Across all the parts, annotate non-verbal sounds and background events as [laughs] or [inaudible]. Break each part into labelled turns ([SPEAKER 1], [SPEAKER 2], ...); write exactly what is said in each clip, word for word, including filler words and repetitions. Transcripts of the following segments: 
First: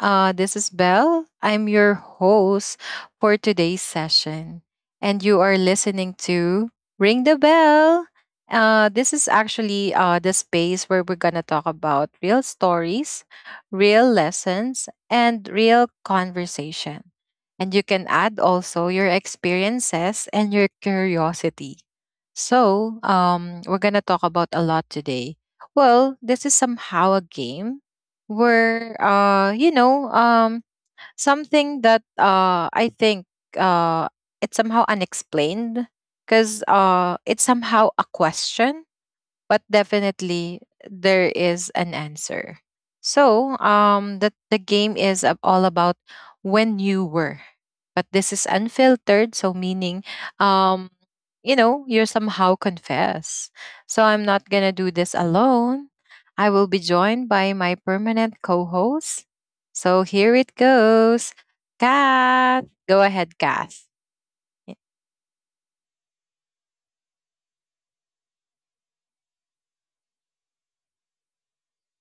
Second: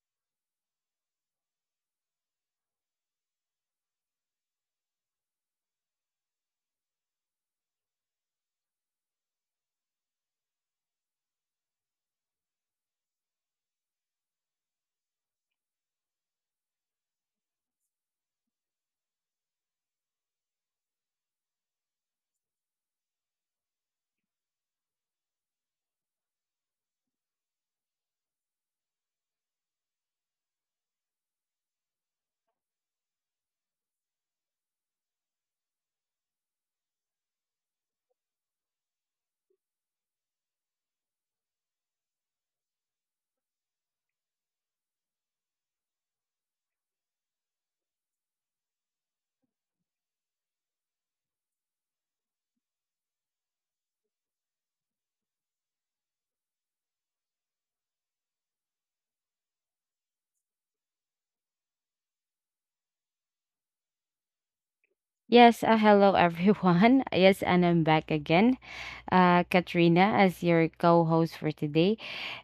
[SPEAKER 1] Uh, this is Belle. I'm your host for today's session. And you are listening to Ring the Bell. Uh, this is actually uh, the space where we're going to talk about real stories, real lessons, and real conversation. And you can add also your experiences and your curiosity. So, um, we're going to talk about a lot today. Well, this is somehow a game were uh you know um something that uh I think uh it's somehow unexplained because uh it's somehow a question, but definitely there is an answer. So, um, the, the game is ab- all about when you were, but this is unfiltered. So, meaning, um, you know, you're somehow confess. So, I'm not gonna do this alone. I will be joined by my permanent co-host. So, here it goes. Kath, go ahead, Kath. Yeah.
[SPEAKER 2] Yes, uh, hello everyone. [laughs] Yes, and I'm back again. Uh, Katrina as your co-host for today.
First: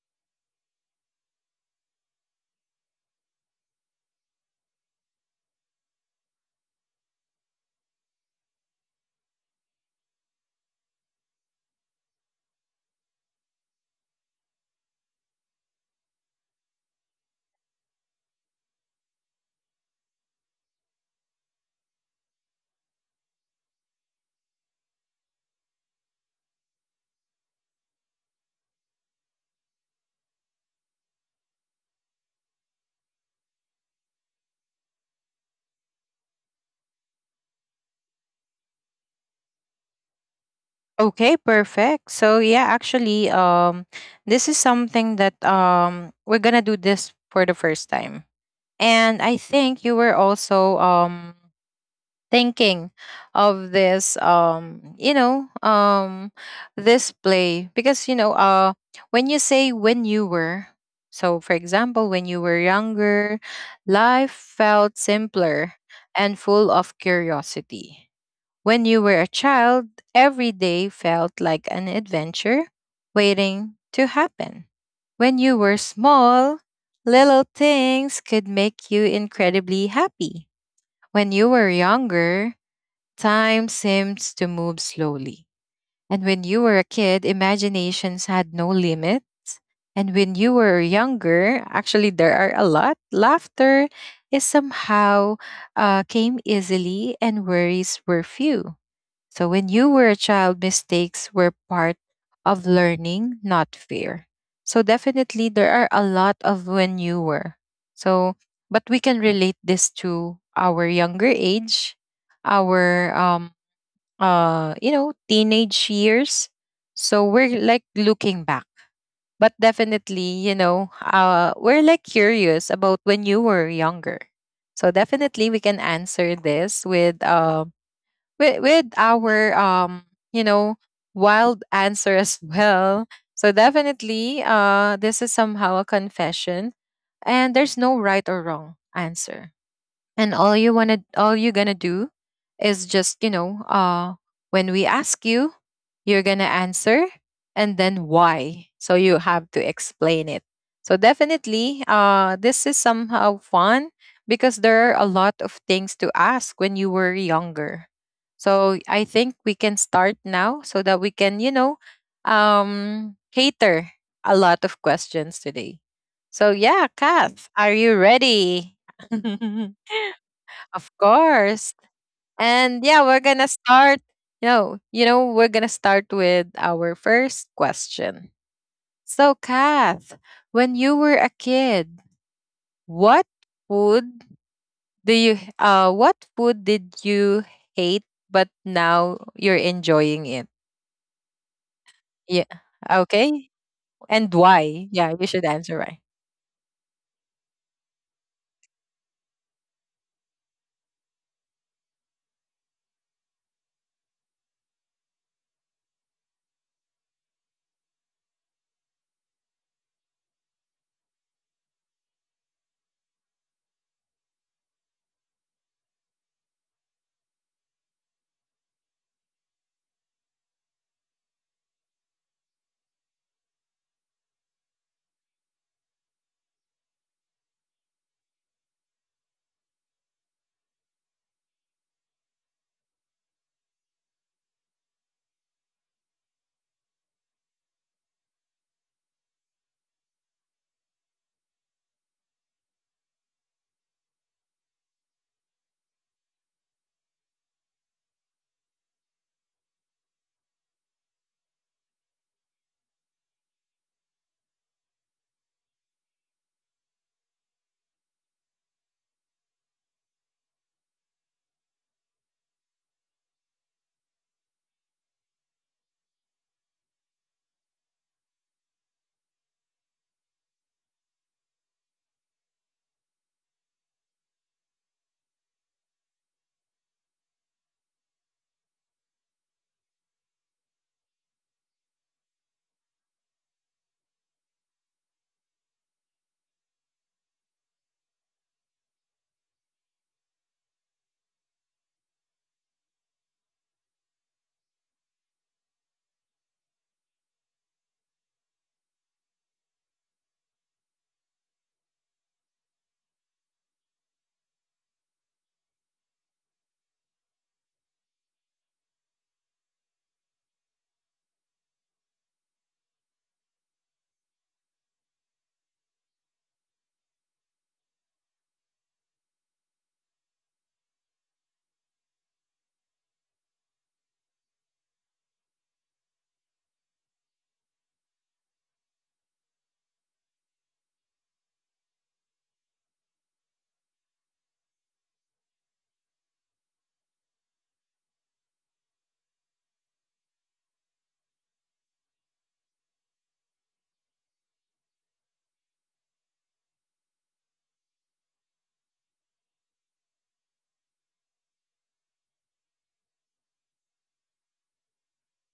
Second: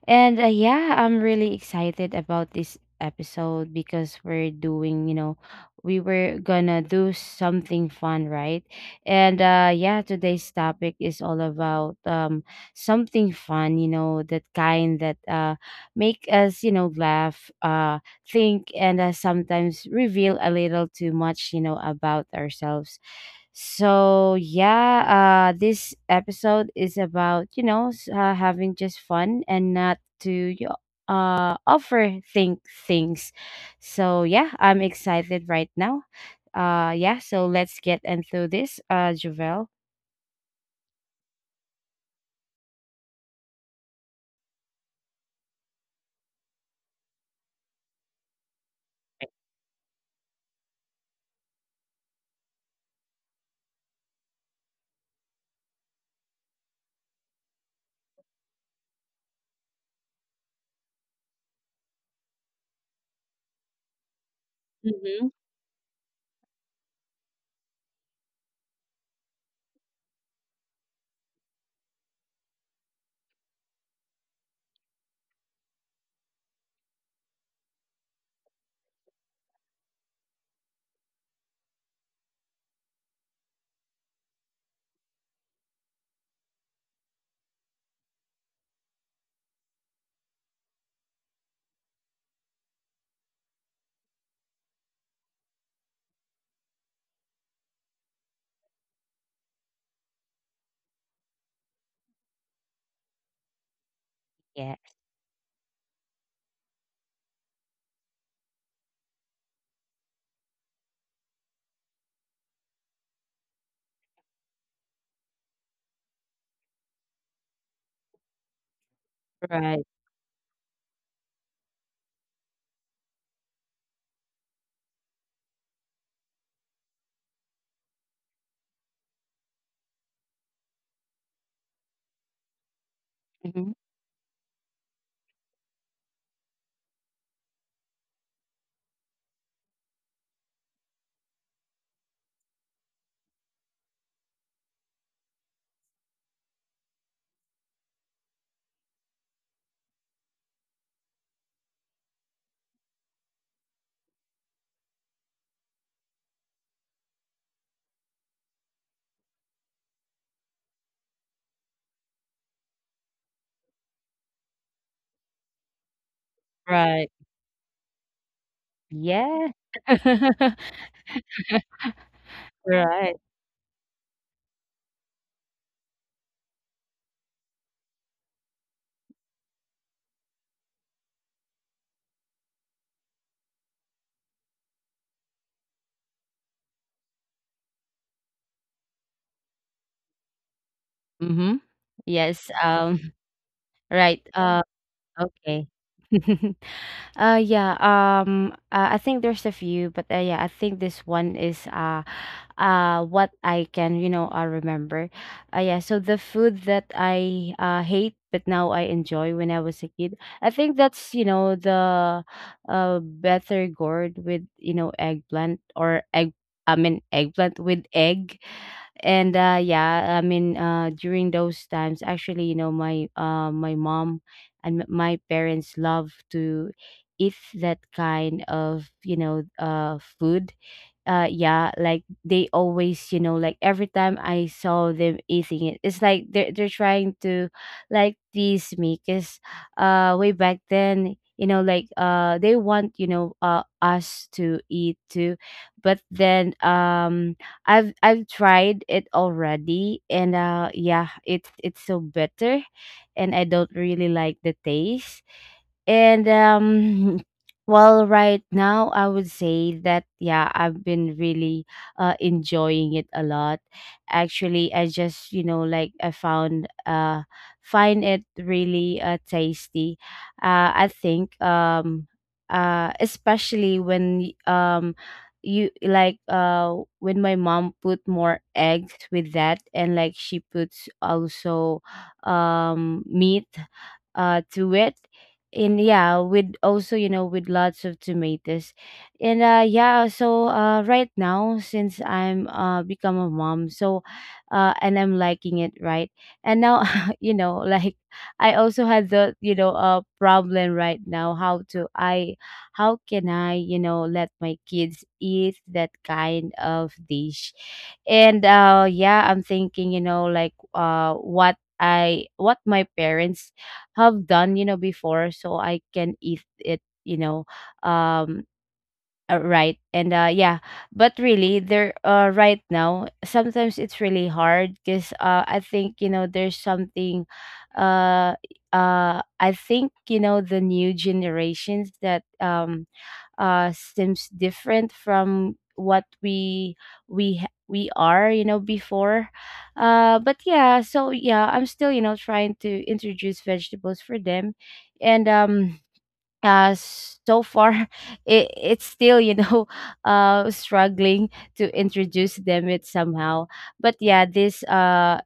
[SPEAKER 2] And uh, yeah, I'm really excited about this episode because we're doing, you know, we were gonna do something fun, right? And uh yeah, today's topic is all about um something fun, you know, that kind that uh make us, you know, laugh, uh think and uh, sometimes reveal a little too much, you know, about ourselves so yeah, uh, this episode is about you know s- uh, having just fun and not to y- uh overthink things. So yeah, I'm excited right now. Uh, yeah. So let's get into this, uh, Javel.
[SPEAKER 1] Okay, perfect. So yeah, actually, um, this is something that um we're gonna do this for the first time, and I think you were also um thinking of this um you know um this play because you know uh when you say when you were, so for example, when you were younger, life felt
[SPEAKER 2] Mm-hmm.
[SPEAKER 1] simpler and full of curiosity. When you were a child, every day felt like an adventure waiting to happen. When you were small, little things could make you incredibly happy. When you were younger, time seems to move slowly. And when you were a kid, imaginations had no limits. And when you were younger, actually, there are a lot. Laughter is somehow uh, came easily, and worries were few. So when you were a child, mistakes were part of learning, not fear. So
[SPEAKER 2] Yeah.
[SPEAKER 1] definitely, there are a lot of when you were. So, but we can relate this to our younger age, our um uh you know, teenage years, so we're like looking back, but
[SPEAKER 2] Right.
[SPEAKER 1] definitely, you know, uh we're like curious about when you were younger. So definitely, we can answer this with um with, with our um you know, wild answer [laughs] as well. So
[SPEAKER 2] Mhm.
[SPEAKER 1] definitely uh this is somehow a confession, and there's no right or wrong answer, and all you want to all you're going to do is just, you know, uh when we ask you, you're going to answer, and then why, so you have to explain it. So definitely uh this is somehow fun because there are a lot of things to ask when you were younger. So I think we can start now so that we can, you know, um cater a lot of questions today. So yeah,
[SPEAKER 2] Right.
[SPEAKER 1] Kath, are you ready?
[SPEAKER 2] Yeah.
[SPEAKER 1] [laughs] Of
[SPEAKER 2] [laughs]
[SPEAKER 1] course. And yeah, we're
[SPEAKER 2] Right.
[SPEAKER 1] gonna start. You know, you know, we're gonna start with our first question. So, Kath, when you were a kid, what food do you uh what food did you hate but now you're enjoying it?
[SPEAKER 2] Mm-hmm.
[SPEAKER 1] Yeah.
[SPEAKER 2] Yes. Um.
[SPEAKER 1] Okay. And
[SPEAKER 2] Right.
[SPEAKER 1] why? Yeah, you should answer.
[SPEAKER 2] Okay. [laughs] Uh yeah, um uh, I think there's a few, but uh, yeah, I think this one is uh uh what I can, you know, uh, remember. Uh yeah, so the food that I uh hate but now I enjoy when I was a kid. I think that's, you know, the uh better gourd with, you know, eggplant or egg I mean eggplant with egg and uh yeah i mean uh during those times actually you know my uh my mom and m- my parents love to eat that kind of you know uh food. uh yeah, like they always you know, like every time I saw them eating it, it's like they're, they're trying to like tease me because uh way back then, you know, like uh they want you know uh us to eat too. But then um i've i've tried it already, and uh yeah, it's it's so bitter, and I don't really like the taste. And um [laughs] Well, right now I would say that yeah, I've been really uh enjoying it a lot. Actually, I just, you know, like I found uh find it really uh tasty. Uh I think um uh especially when um you like uh when my mom put more eggs with that, and like she puts also um meat uh to it, and yeah with also you know with lots of tomatoes. And uh yeah so uh Right now, since I'm uh become a mom, so uh and I'm liking it right. And now [laughs] you know like I also had the you know uh problem right now how to i how can I, you know, let my kids eat that kind of dish. And uh yeah, I'm thinking you know like uh what I what my parents have done, you know, before so I can eat it, you know, um uh, right. And uh yeah, but really there uh right now sometimes it's really hard because uh I think you know there's something uh uh I think you know the new generations that um uh seems different from what we we ha- we are, you know, before. uh but yeah, so yeah, I'm still, you know, trying to introduce vegetables for them. And um uh so far [laughs] it, it's still you know [laughs] uh struggling to introduce them it somehow. But yeah, this uh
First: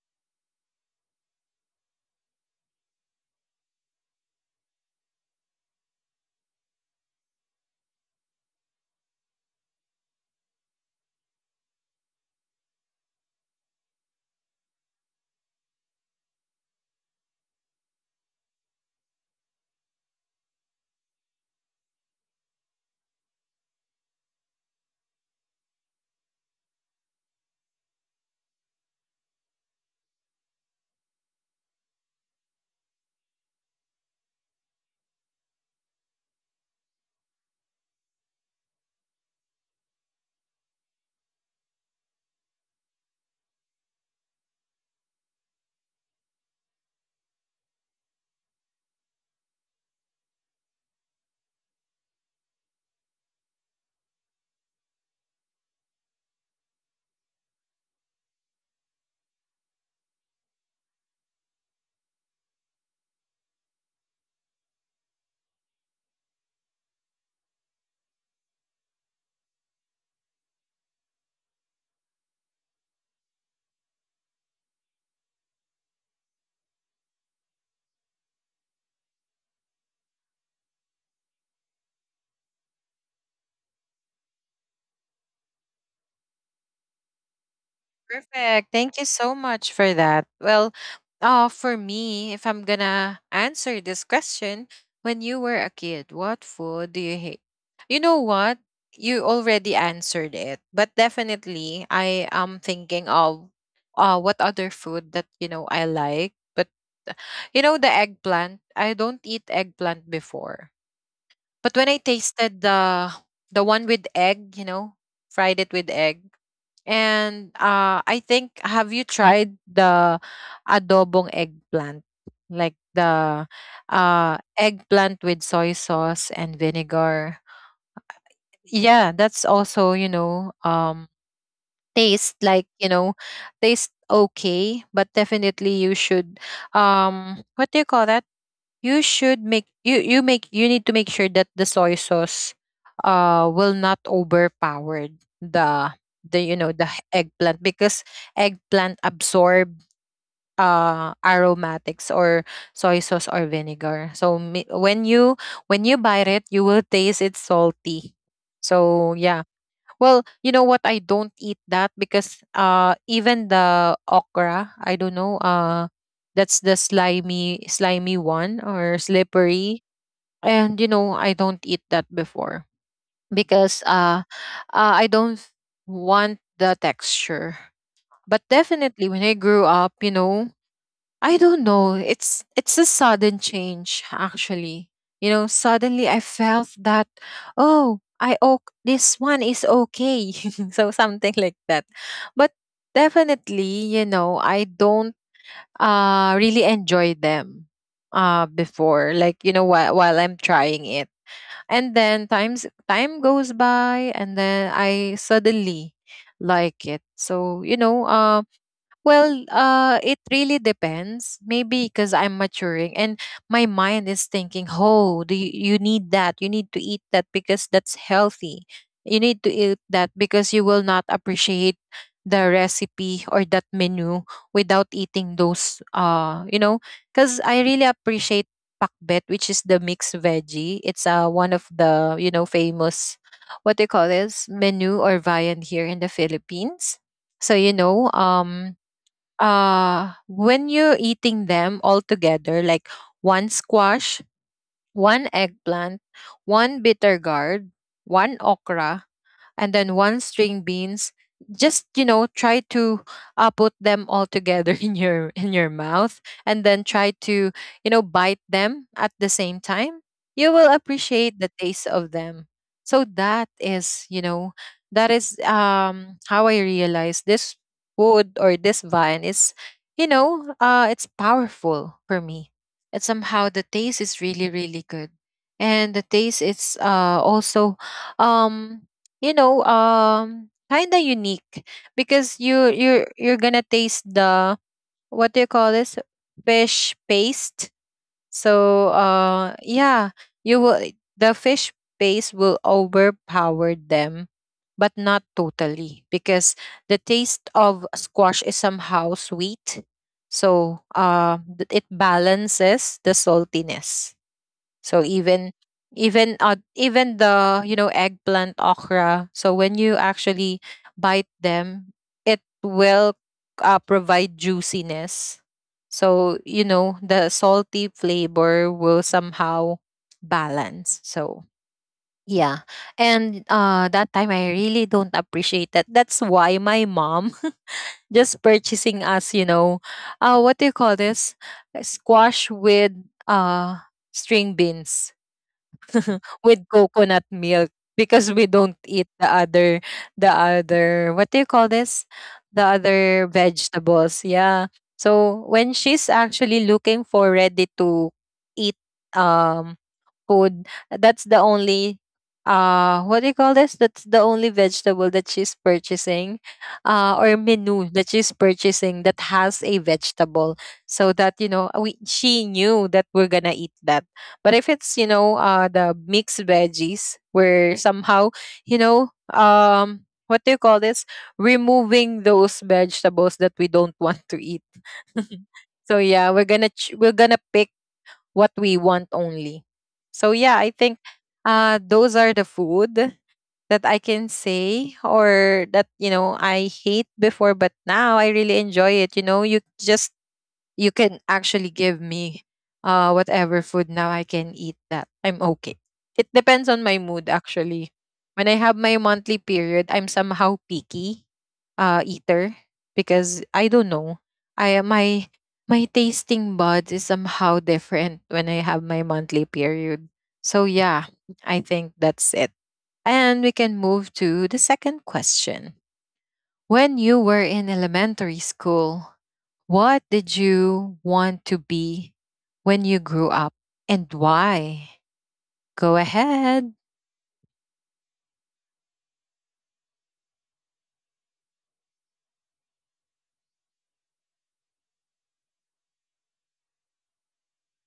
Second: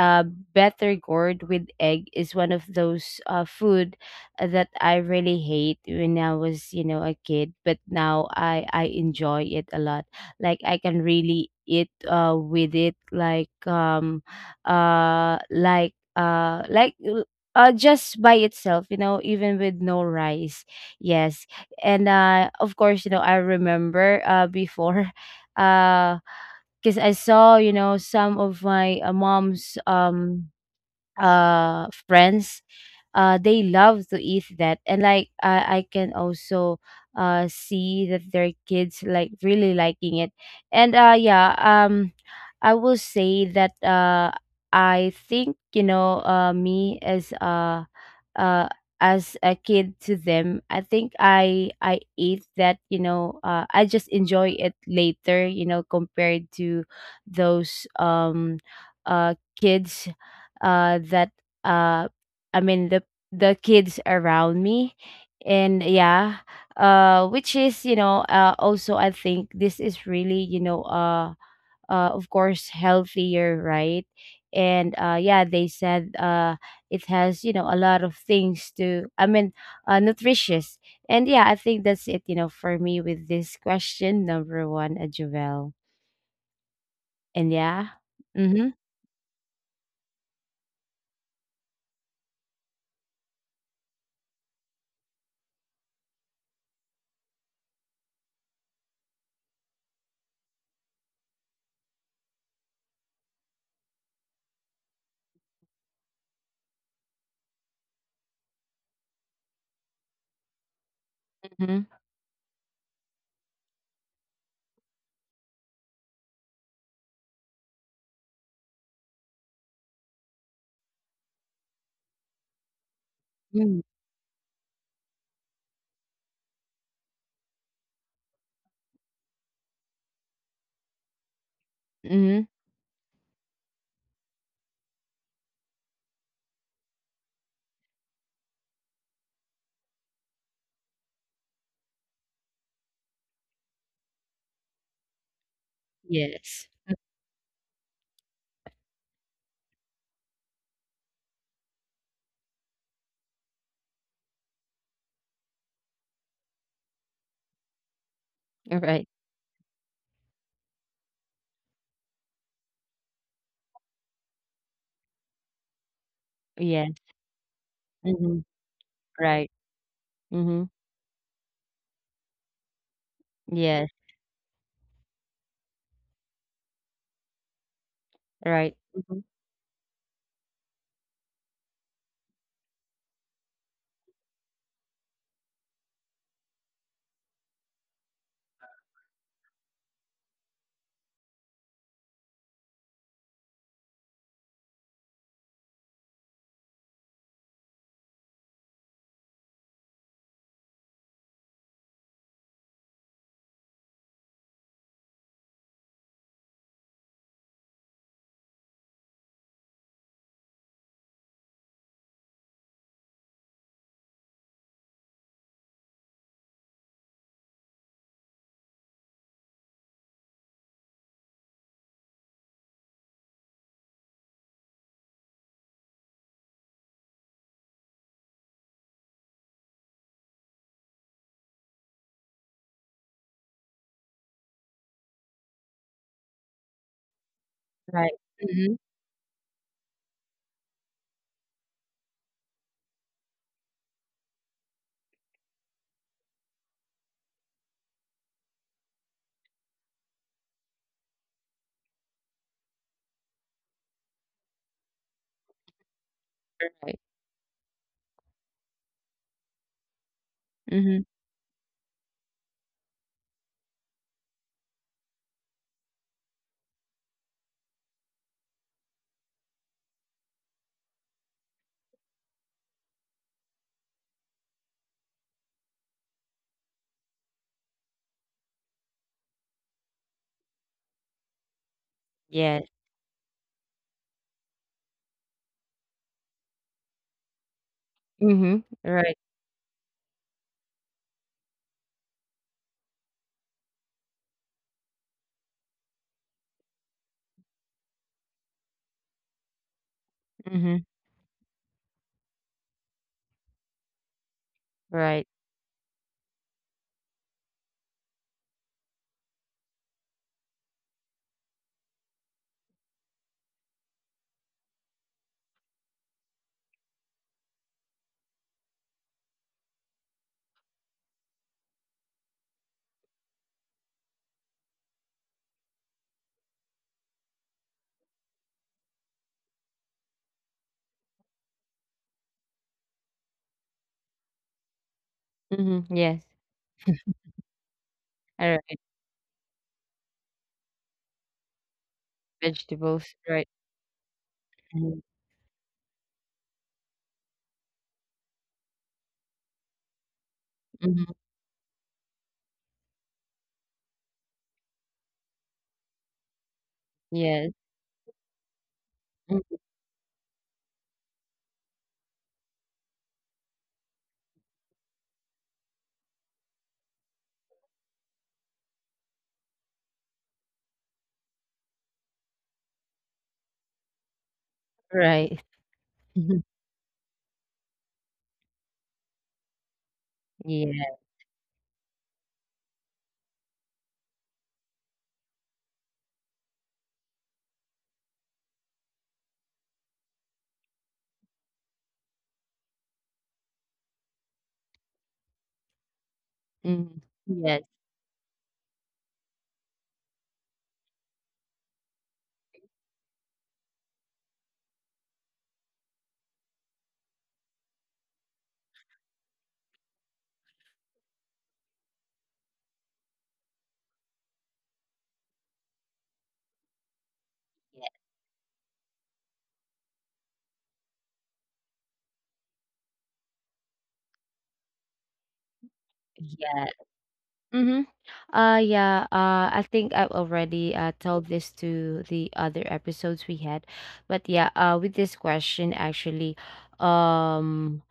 [SPEAKER 2] uh, better gourd with egg is one of those uh, food, uh, that I really hate when I was, you know, a kid, but now I I enjoy it a lot. Like I can really eat uh with it like um uh like uh like l- uh just by itself, you know, even with no rice. Yes. And uh of course, you know, I remember uh before [laughs] uh because I saw, you know, some of my uh, mom's um uh friends. uh they love to eat that, and like i i can also uh see that their kids like really liking it. And uh yeah um i will say that uh I think you know uh me as uh uh as a kid to them, I think i i ate that you know, uh, I just enjoy it later you know compared to those um uh kids uh that uh I mean the the kids around me. And yeah, uh which is, you know, uh also I think this is really, you know, uh uh of course healthier, right? And uh yeah, they said uh it has, you know, a lot of things to i mean uh nutritious. And yeah, I think that's it, you know, for me with this question number one, uh, Jovel. And yeah.
[SPEAKER 1] Perfect.
[SPEAKER 2] Mm-hmm.
[SPEAKER 1] Thank you so much for that. Well, uh, for me, if I'm gonna answer this question, when you were a kid, what food do you hate? You know what? You already answered it, but definitely I am thinking of uh what other food that you know I like. But you know, the eggplant, I don't eat eggplant before.
[SPEAKER 2] Mm-hmm.
[SPEAKER 1] But when I tasted the the one with egg, you know, fried it with egg. And uh, I think, have you tried the adobong eggplant? Like the uh, eggplant with soy sauce and vinegar. Yeah, that's also, you know, um
[SPEAKER 2] Mm-hmm.
[SPEAKER 1] taste like, you know, taste okay, but definitely you should um what do you call that? You should make you you make you need to make sure that the soy sauce uh will not overpower the the
[SPEAKER 2] Yes.
[SPEAKER 1] you know, the h- eggplant, because eggplant absorb uh aromatics or soy sauce or vinegar, so mi- when you when you bite it, you will taste it's salty.
[SPEAKER 2] All right.
[SPEAKER 1] So yeah, well, you know what? I don't eat that because uh even the okra, I don't know, uh that's the
[SPEAKER 2] Yes.
[SPEAKER 1] slimy slimy
[SPEAKER 2] Mm-hmm.
[SPEAKER 1] one or
[SPEAKER 2] Right.
[SPEAKER 1] slippery.
[SPEAKER 2] Mm-hmm.
[SPEAKER 1] And you know, I don't eat that before because
[SPEAKER 2] Yes.
[SPEAKER 1] uh, uh I don't want the texture. But
[SPEAKER 2] Right.
[SPEAKER 1] definitely
[SPEAKER 2] Mhm.
[SPEAKER 1] when I grew up, you know, I don't know. It's it's a sudden change actually. You know, suddenly I felt that oh, I oh this one is okay. [laughs] So something like that. But definitely, you know, I don't uh really enjoy them uh before, like you know, while, while I'm trying it. And then times time goes by, and then I suddenly like it. So, you know, um, well, uh, it really depends. Maybe because I'm maturing, and my mind is thinking, oh, do you, you need that? You need to eat that because that's healthy. You need to eat that because you will not appreciate the recipe or that menu without eating those. Uh, you know, because I really appreciate pakbet, which is the mixed veggie. It's uh, one of the you know, famous what they call this menu or viand here in the Philippines. So you know,
[SPEAKER 2] Right.
[SPEAKER 1] um,
[SPEAKER 2] Mhm.
[SPEAKER 1] uh when you're eating them all together, like one squash, one eggplant, one bitter gourd, one okra, and then one string beans, just you know, try to uh, put them all together [laughs] in your in your mouth, and then
[SPEAKER 2] Right.
[SPEAKER 1] try to, you know, bite them at the same time, you will
[SPEAKER 2] Mhm.
[SPEAKER 1] appreciate the taste of them. So that is, you know, that is um how I realized this wood or this vine is, you know, uh it's powerful for me, and somehow the taste is really really good. And the taste is uh also um you know, um kind of unique because
[SPEAKER 2] Yes.
[SPEAKER 1] you you're you're gonna taste the, what do you call this, fish paste.
[SPEAKER 2] Mhm.
[SPEAKER 1] So
[SPEAKER 2] Right.
[SPEAKER 1] uh yeah, you will, the fish paste will overpower them, but not totally, because the taste of squash is somehow sweet. So
[SPEAKER 2] Mhm.
[SPEAKER 1] uh, th- it balances the saltiness. So
[SPEAKER 2] Right.
[SPEAKER 1] even, even uh, even the you know, eggplant, okra. So when you actually bite them, it will uh, provide juiciness. So you know, the salty flavor will somehow balance. So yeah, and uh, that time I really don't appreciate that. That's why my mom [laughs] just purchasing us, you know, uh, what do you call this? Squash with uh string beans.
[SPEAKER 2] Mhm.
[SPEAKER 1] [laughs]
[SPEAKER 2] Yes.
[SPEAKER 1] With coconut milk, because
[SPEAKER 2] All
[SPEAKER 1] we
[SPEAKER 2] right.
[SPEAKER 1] don't eat the other, the other, what do you call this, the
[SPEAKER 2] Vegetables.
[SPEAKER 1] other
[SPEAKER 2] Right.
[SPEAKER 1] vegetables, yeah.
[SPEAKER 2] Mhm.
[SPEAKER 1] So when she's actually looking for ready to eat um food.
[SPEAKER 2] Mhm.
[SPEAKER 1] That's the only uh what do you call this? That's the only vegetable that she's purchasing uh or
[SPEAKER 2] Yes.
[SPEAKER 1] menu that she's purchasing that
[SPEAKER 2] Mhm.
[SPEAKER 1] has a vegetable. So that, you know, we she knew that we're gonna eat that. But if it's, you know, uh the mixed veggies where somehow, you know, um what do you call this? Removing those vegetables that we don't want to eat. [laughs]
[SPEAKER 2] Right.
[SPEAKER 1] So yeah, we're
[SPEAKER 2] [laughs] Mhm.
[SPEAKER 1] gonna ch- we're gonna pick what we want only. So yeah, I think
[SPEAKER 2] Yeah.
[SPEAKER 1] uh those are the food that I can say, or that you know, I hate before, but now I really enjoy it. You know, you just, you can actually give me uh whatever food now, I can eat that. I'm okay. It
[SPEAKER 2] Mhm.
[SPEAKER 1] depends on
[SPEAKER 2] [laughs]
[SPEAKER 1] my
[SPEAKER 2] Yes.
[SPEAKER 1] mood actually. When I have my monthly period, I'm somehow picky uh eater, because I don't know. I my my tasting buds is somehow different when I have my monthly period. So yeah, I think that's it. And we can move to the second question. When you were in
[SPEAKER 2] Yeah.
[SPEAKER 1] elementary school, what did you want to be when you grew up, and why? Go
[SPEAKER 2] Yeah.
[SPEAKER 1] ahead.
[SPEAKER 2] Mhm. Uh yeah, uh I think I've already uh told this to the other episodes we had. But yeah, uh with this question actually, um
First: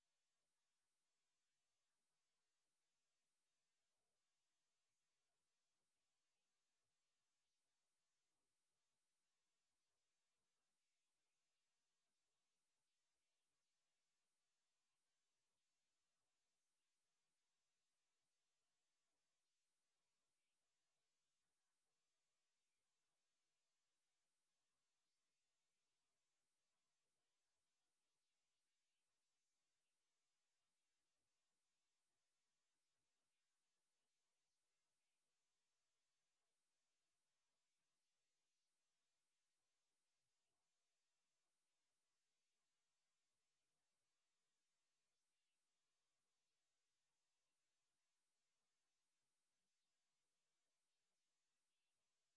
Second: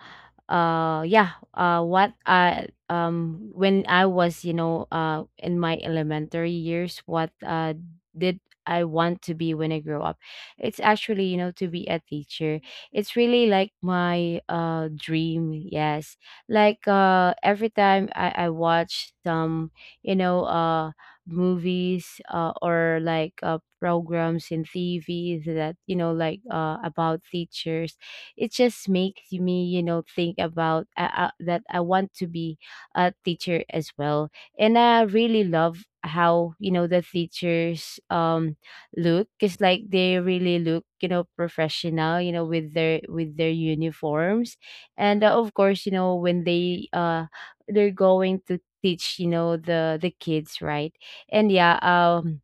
[SPEAKER 2] uh yeah uh what I um when I was, you know, uh in my elementary years, what uh did I want to be when I grow up? It's actually, you know, to be a teacher. It's really like my uh dream. Yes, like uh every time i i watch some, you know, uh movies, uh, or like uh programs in TV that you know like uh about teachers, it just makes me you know think about uh, uh, that I want to be a teacher as well. And I really love how you know the teachers um look, because like they really look you know professional, you know, with their with their uniforms. And uh, of course, you know, when they uh they're going to teach you know the the kids, right? And yeah, um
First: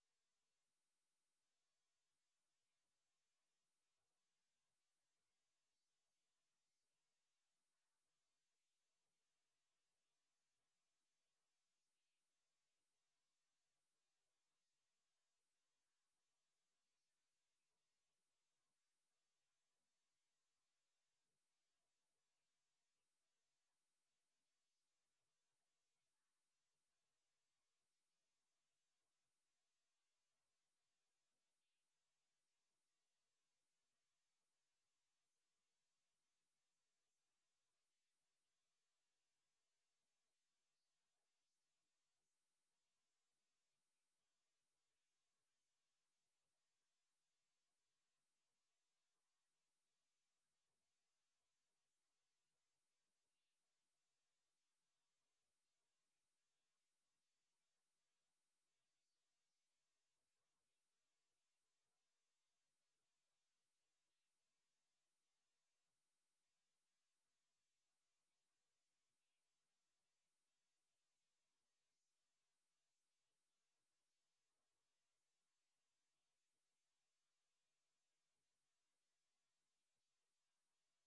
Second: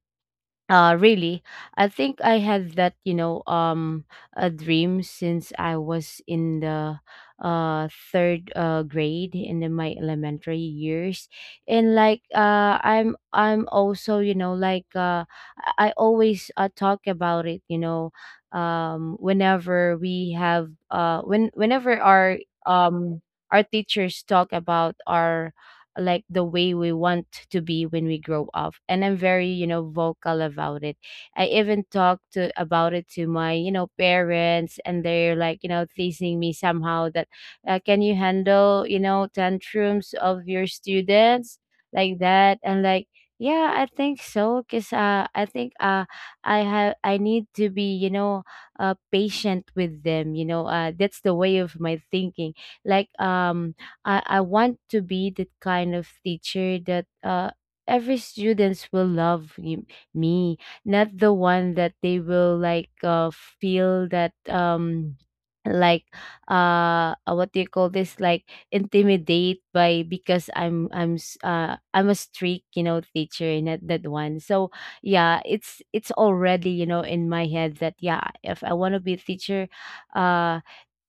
[SPEAKER 2] uh, really, I think I had that, you know, um, a dream since I was in the uh third uh grade in the, my elementary years, and like uh, I'm I'm also, you know, like uh, I I always uh, talk about it, you know, um, whenever we have uh when whenever our um our teachers talk about our like the way we want to be when we grow up, and I'm very you know vocal about it. I even talked to, about it to my you know parents, and they're like you know teasing me somehow that uh, can you handle you know tantrums of your students, like that, and like yeah, I think so, because uh, I think uh, I have I need to be you know uh, patient with them, you know, uh, that's the way of my thinking. Like um I, I want to be that kind of teacher that uh, every students will love y- me, not the one that they will like uh, feel that um like uh uh, what do you call this, like intimidate by because i'm i'm s- uh i'm a strict you know teacher, not that one. So yeah, it's it's already you know in my head that yeah, if I want to be a teacher, uh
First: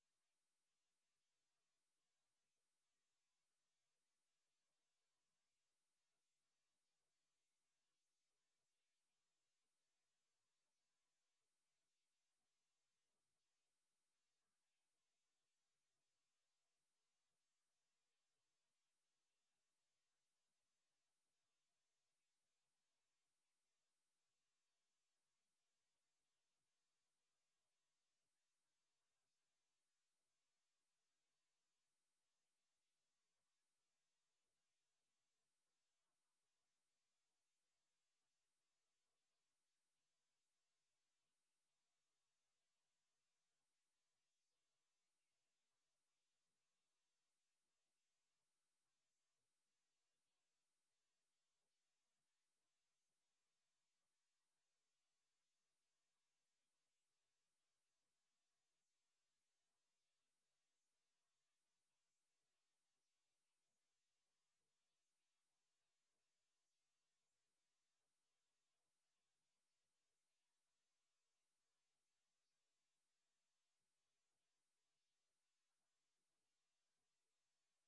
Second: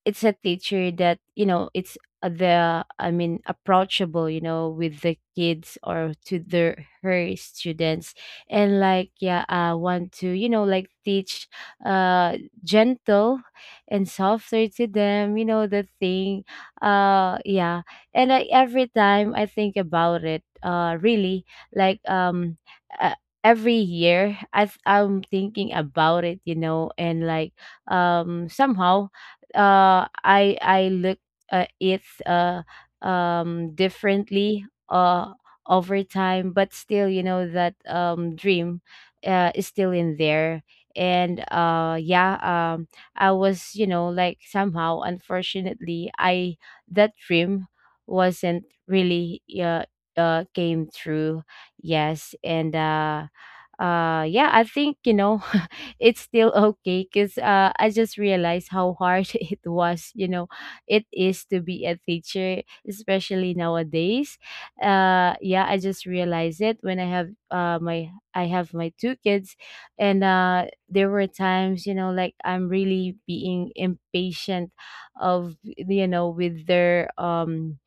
[SPEAKER 2] it's a teacher that, you know, it's uh, the I mean approachable you know with the kids or to their her students. And like yeah, I want to you know like teach uh gentle and softer to them, you know, the thing. uh yeah. And I, every time I think about it uh really, like um uh, every year i th- i'm thinking about it, you know, and like um somehow uh i i look uh it's uh um differently uh over time, but still you know that um dream uh is still in there. And uh yeah um I was, you know, like somehow unfortunately, I that dream wasn't really uh uh came true. Yes. And uh uh yeah, I think you know [laughs] it's still okay because uh I just realized how hard [laughs] it was, you know, it is to be a teacher, especially nowadays. uh yeah, I just realized it when I have uh my I have my two kids. And uh there were times, you know, like I'm really being impatient of you know with their um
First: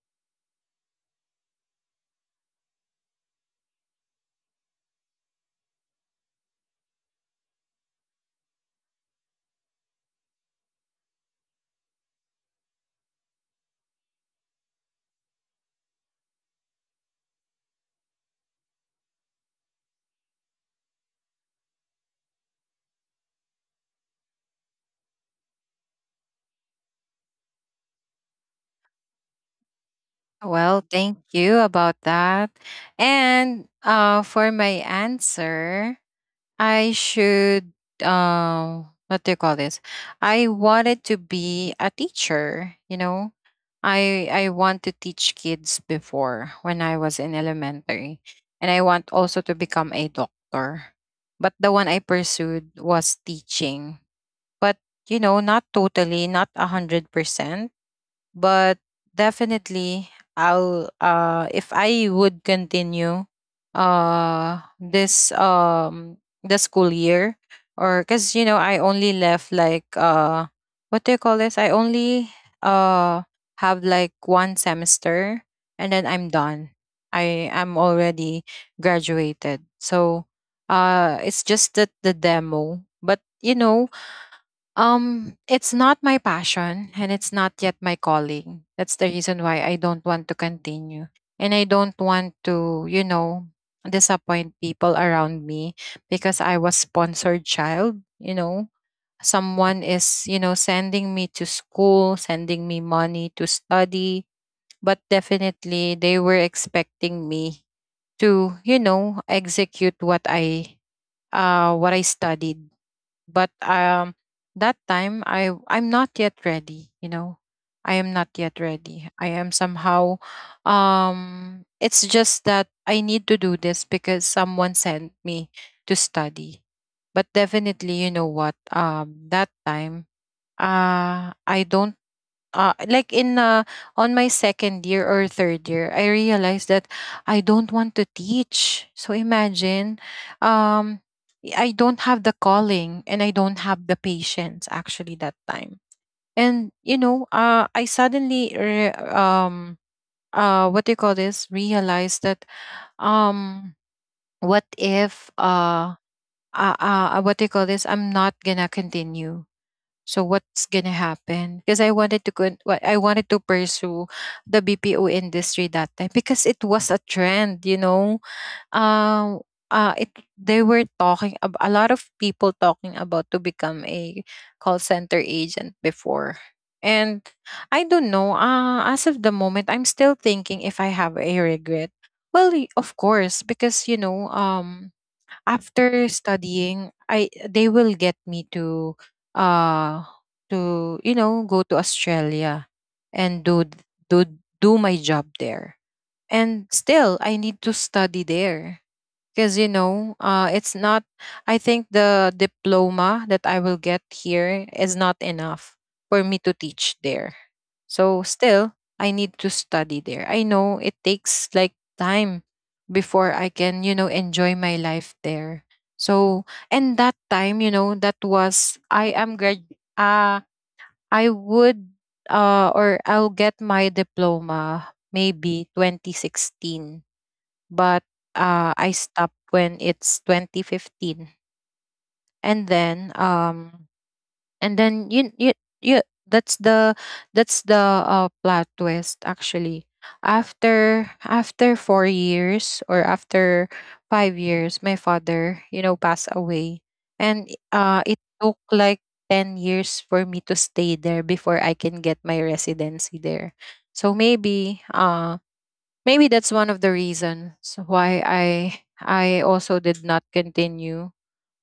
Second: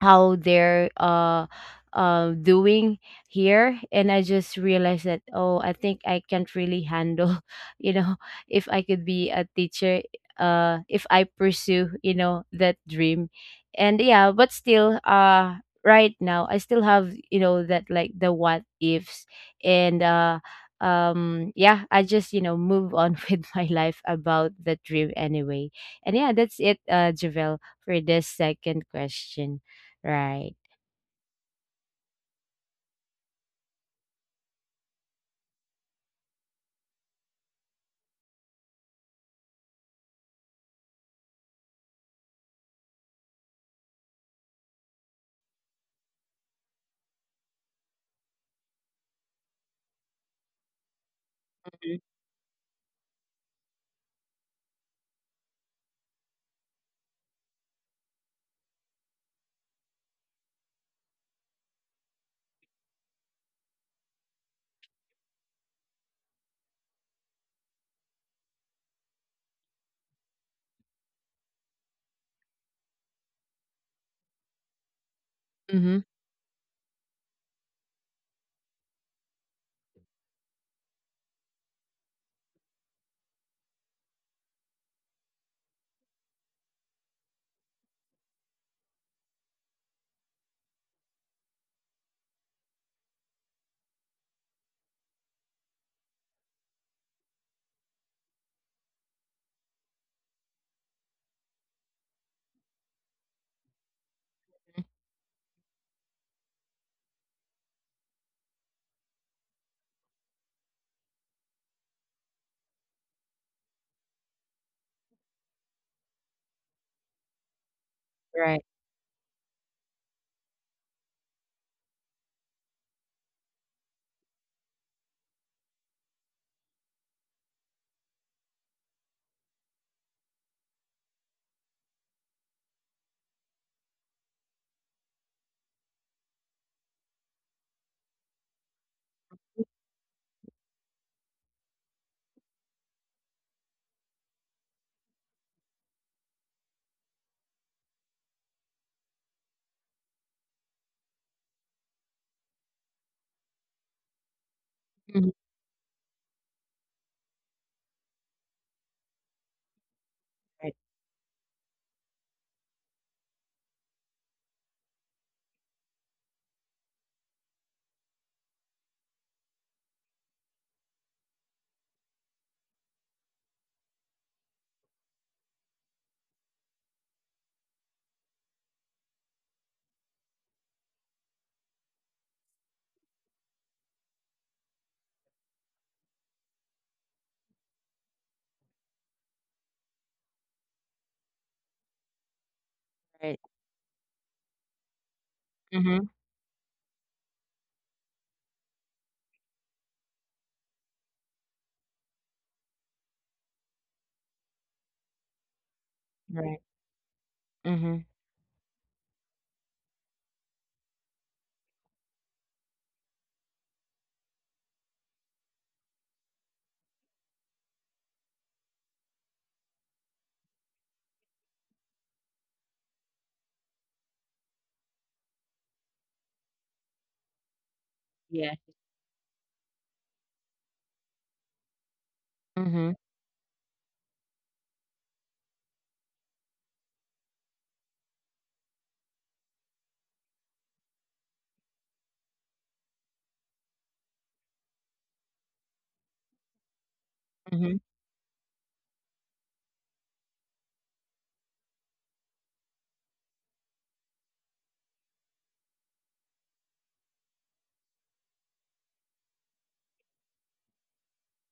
[SPEAKER 2] how they're uh uh doing here, and I just realized that, oh, I think I can't really handle [laughs] you know if I could be a teacher, uh if I pursue you know that dream. And yeah, but still, uh right now I still have you know that like the what ifs. And uh um yeah, I just you know move on [laughs] with my life about the dream anyway. And yeah, that's it, uh Javel, for this second question. Right.
[SPEAKER 1] Well, thank you about that. And uh, for my answer, I should uh what do you call this? I wanted to be a teacher, you know. I I want to teach kids before when I was in elementary. And I want also to become a doctor. But the one I
[SPEAKER 2] Mhm.
[SPEAKER 1] pursued was teaching. But you know, not totally, not a hundred percent, but definitely I'll uh if I would continue uh this um the school year, or because you know, I only left like uh what do you call this, I only uh have like one semester, and then
[SPEAKER 2] Mhm.
[SPEAKER 1] I'm done. I am already graduated. So uh it's just that the demo, but you know, um, it's not my passion, and it's not yet my calling. That's the reason why I don't want to continue. And I don't want to, you know, disappoint people around me, because I was sponsored child, you know. Someone is, you know, sending me to school, sending me money to study, but definitely they were expecting me to, you know, execute what I uh what I studied but um that time i i'm not yet ready you know I am not yet
[SPEAKER 2] Right.
[SPEAKER 1] ready. I am somehow, um it's just that I need to do this because someone sent me to study. But definitely, you know what, um that time, uh I don't, uh, like in uh, on my second year or third year I realized that I don't want to teach. So imagine, um I don't have the calling and I don't have the patience, actually, that time. And you know, uh, I suddenly re- um uh what do you call this realized that, um what if,
[SPEAKER 2] Mhm.
[SPEAKER 1] uh uh, uh what do you call this I'm not gonna continue? So what's
[SPEAKER 2] Right,
[SPEAKER 1] gonna happen? Because I wanted to go, I wanted to pursue the B P O industry that time because it was a trend, you know. Um, uh, it They were talking ab- a lot of people talking about to become a call center agent before. And I don't know. Uh, as of the moment, I'm still thinking if I have a regret. Well, y- of course, because you know, um, after studying, I they will get me to, uh to you know go to Australia and
[SPEAKER 2] right.
[SPEAKER 1] do th- do do my job there.
[SPEAKER 2] Mhm.
[SPEAKER 1] And still I need to study there because, you know, uh it's not, I think the diploma that I will get here is not enough for me to
[SPEAKER 2] Right.
[SPEAKER 1] teach there.
[SPEAKER 2] Mhm.
[SPEAKER 1] So still I need to study there. I know it takes like time before I can, you know, enjoy my life there. So, and that time, you know, that was, I am grad uh I would uh or I'll get my diploma maybe twenty sixteen. but
[SPEAKER 2] Yeah.
[SPEAKER 1] uh, I stopped when it's two thousand fifteen. And
[SPEAKER 2] Mhm.
[SPEAKER 1] then, um and then you you, you that's the that's the uh, plot twist, actually. After after four years or after five years my father, you know, passed away. And
[SPEAKER 2] Mhm.
[SPEAKER 1] uh it took like ten years for me to stay there before I can get my residency there. So maybe uh maybe that's one of the reasons why I I also did not continue.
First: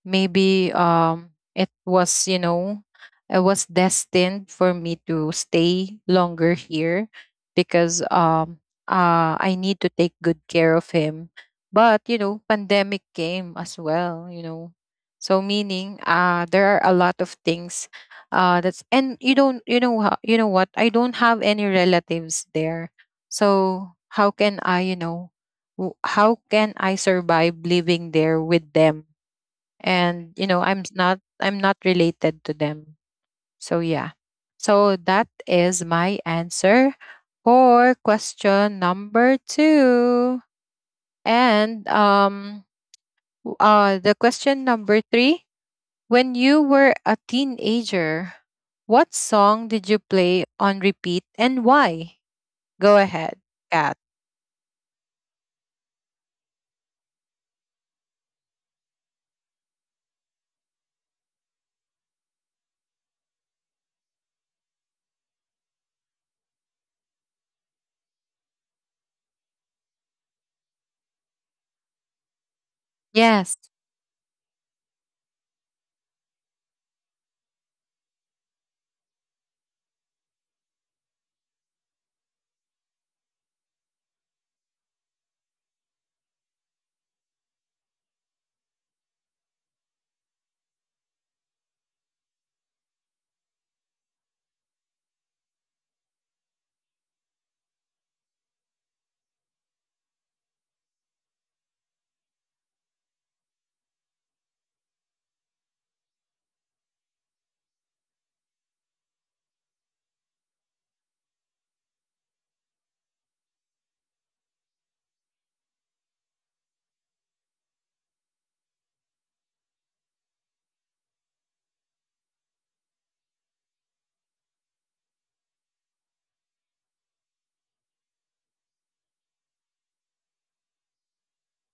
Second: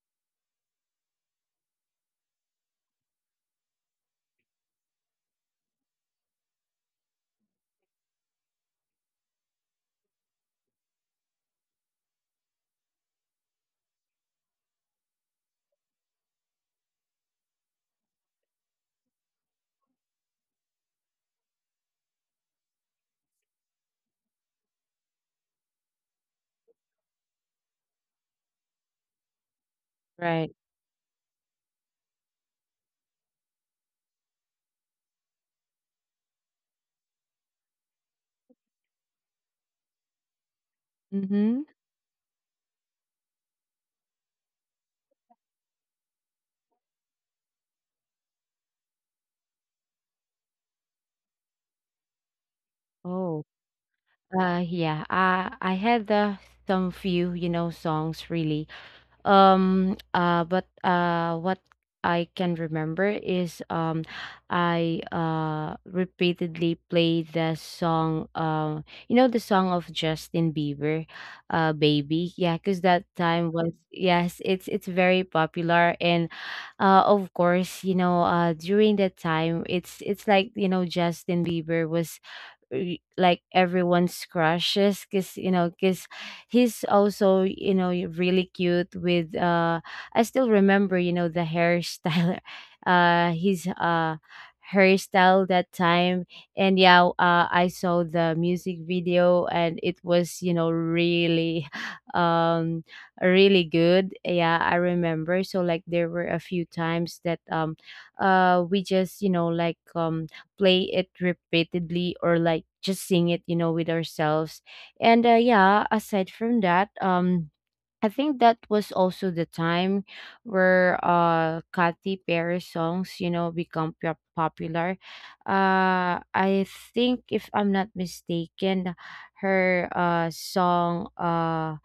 [SPEAKER 1] Maybe, um it was, you know, it was destined for me to stay longer here because, um uh I need to take good care of him. But you know, pandemic came as well, you know, so meaning, uh there are a lot of things uh that's and you don't, you know, ho- you know what, I don't have any relatives there. So how can I, you know, w- how can I survive living there with them? And
[SPEAKER 2] Right.
[SPEAKER 1] you know, i'm not i'm not related to them. So yeah. So that is my answer for question number two.
[SPEAKER 2] Mhm.
[SPEAKER 1] And um w- uh the question number three. When you were a teenager, what song did you play on repeat and why? Go
[SPEAKER 2] Oh.
[SPEAKER 1] ahead, Kat.
[SPEAKER 2] Uh, yeah, I I had, the some few, you know, songs really. Um, uh, but uh, what I can remember is um, I uh, repeatedly played the song, um, you know, the song of Justin Bieber, uh, "Baby." Yeah, because that time
[SPEAKER 1] Yes.
[SPEAKER 2] was, yes, it's it's very popular, and uh, of course, you know, uh, during that time, it's it's like, you know, Justin Bieber was y- like everyone's crushes, because you know because he's also, you know really cute with, uh I still remember, you know the hairstyle, [laughs] uh his uh hairstyle that time. And yeah, uh, I saw the music video, and it was, you know really [laughs] um really good. Yeah, I remember, so like there were a few times that um uh we just, you know like, um play it repeatedly, or like just sing it, you know with ourselves. And uh, yeah, aside from that, um I think that was also the time where uh Katy Perry songs, you know, become pop- popular. Uh I think, if I'm not mistaken, her uh song, uh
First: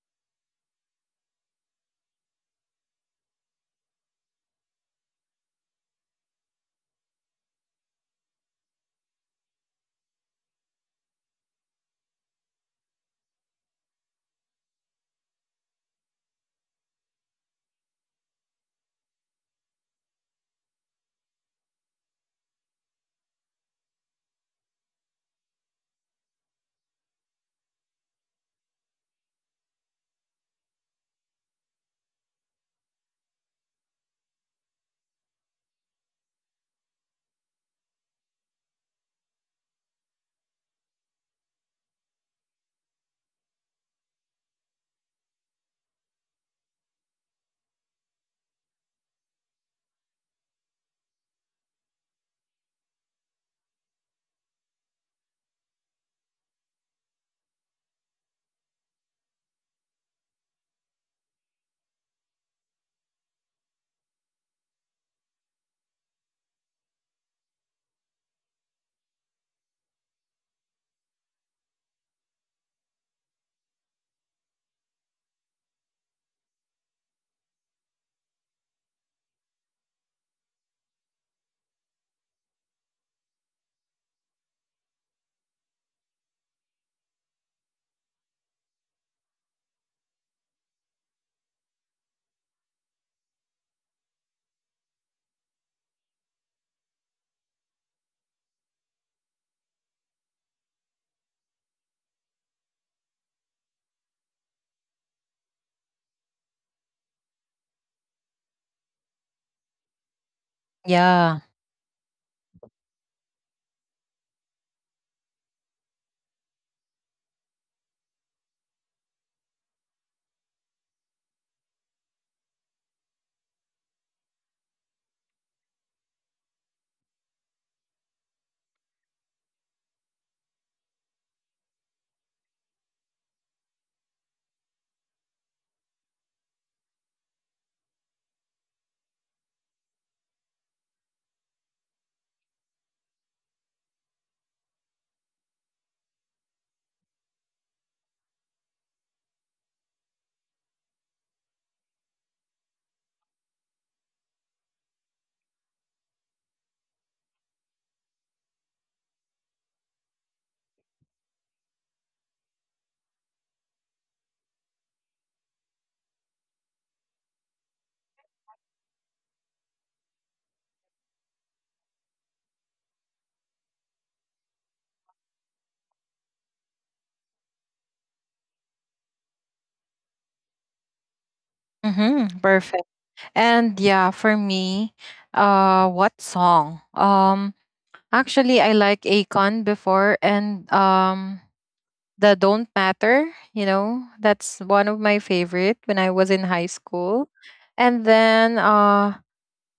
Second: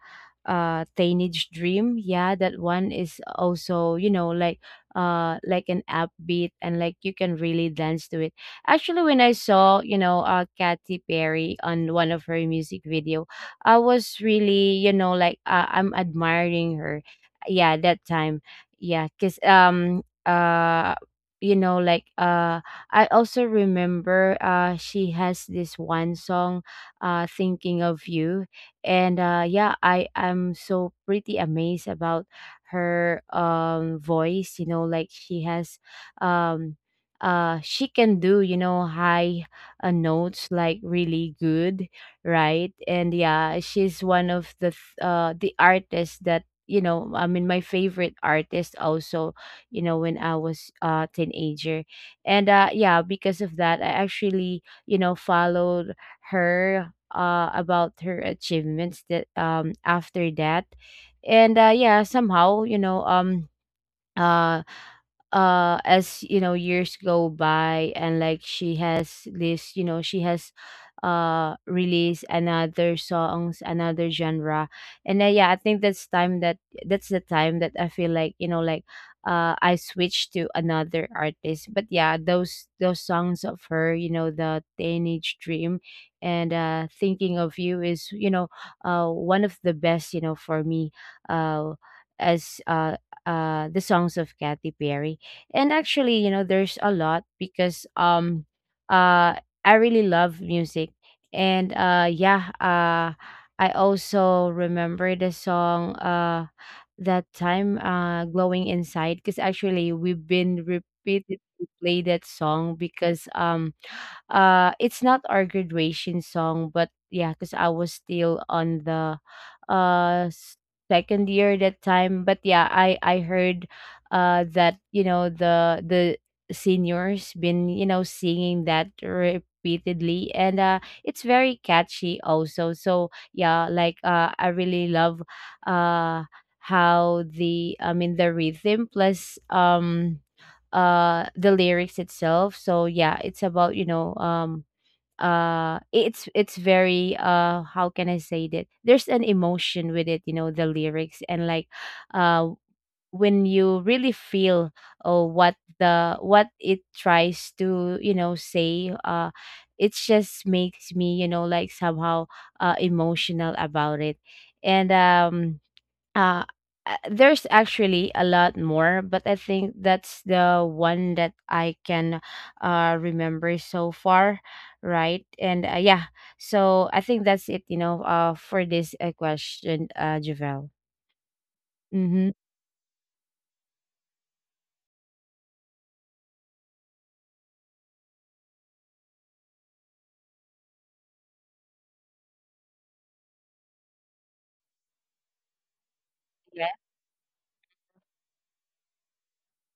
[SPEAKER 2] uh Teenage Dream, yeah, that one is also, you know, like uh like an upbeat, and like you can really dance to it. Actually, when I saw, you know, uh Katy Perry on one of her music video, I was really, you know, like uh, I'm admiring her. Yeah, that time. Yeah, cause um uh you know, like, uh I also remember, uh she has this one song, uh Thinking of You. And uh yeah, I I'm so pretty amazed about her, um voice, you know, like, she has um uh she can do, you know, high uh, notes like really good, right? And yeah, she's one of the th- uh the artists that, you know, I mean, my favorite artist also, you know, when I was a teenager. And uh yeah, because of that, I actually, you know, followed her, uh about her achievements, that um after that. And uh yeah, somehow, you know, um uh uh as you know, years go by, and like, she has this, you know, she has uh released another songs, another genre. And uh, yeah, I think that's time that that's the time that I feel like, you know, like uh I switched to another artist. But yeah, those those songs of her, you know, the Teenage Dream and uh Thinking of You, is, you know, uh one of the best, you know, for me, uh as uh uh the songs of Katy Perry. And actually, you know, there's a lot, because um uh I really love music. And uh yeah, uh I also remember the song, uh that time, uh Glowing Inside, because actually we've been repeatedly
[SPEAKER 1] Yeah.
[SPEAKER 2] play that song, because um uh it's not our graduation song, but yeah, because I was still on the uh s- second year that time. But yeah, i i heard uh that, you know, the the seniors been, you know, singing that repeatedly. And uh it's very catchy also, so yeah, like, uh I really love, uh how the, I mean, the rhythm, plus um uh the lyrics itself. So yeah, it's about, you know, um uh it's it's very uh how can I say that, there's an emotion with it, you know, the lyrics, and like, uh when you really feel, oh, what the what it tries to, you know, say, uh it just makes me, you know, like, somehow uh emotional about it. And um uh, uh, there's actually a lot more, but I think that's the one that I can uh, remember so far, right? And uh, yeah, so I think that's it, you know, uh, for this uh, question, uh, Javel. Mm-hmm.
[SPEAKER 1] Mm-hmm. Perfect. And yeah, for me, uh what song um actually, I like Akon before, and um the Don't Matter, you know, that's one of my favorite when I was in high
[SPEAKER 2] Yeah.
[SPEAKER 1] school. And then, uh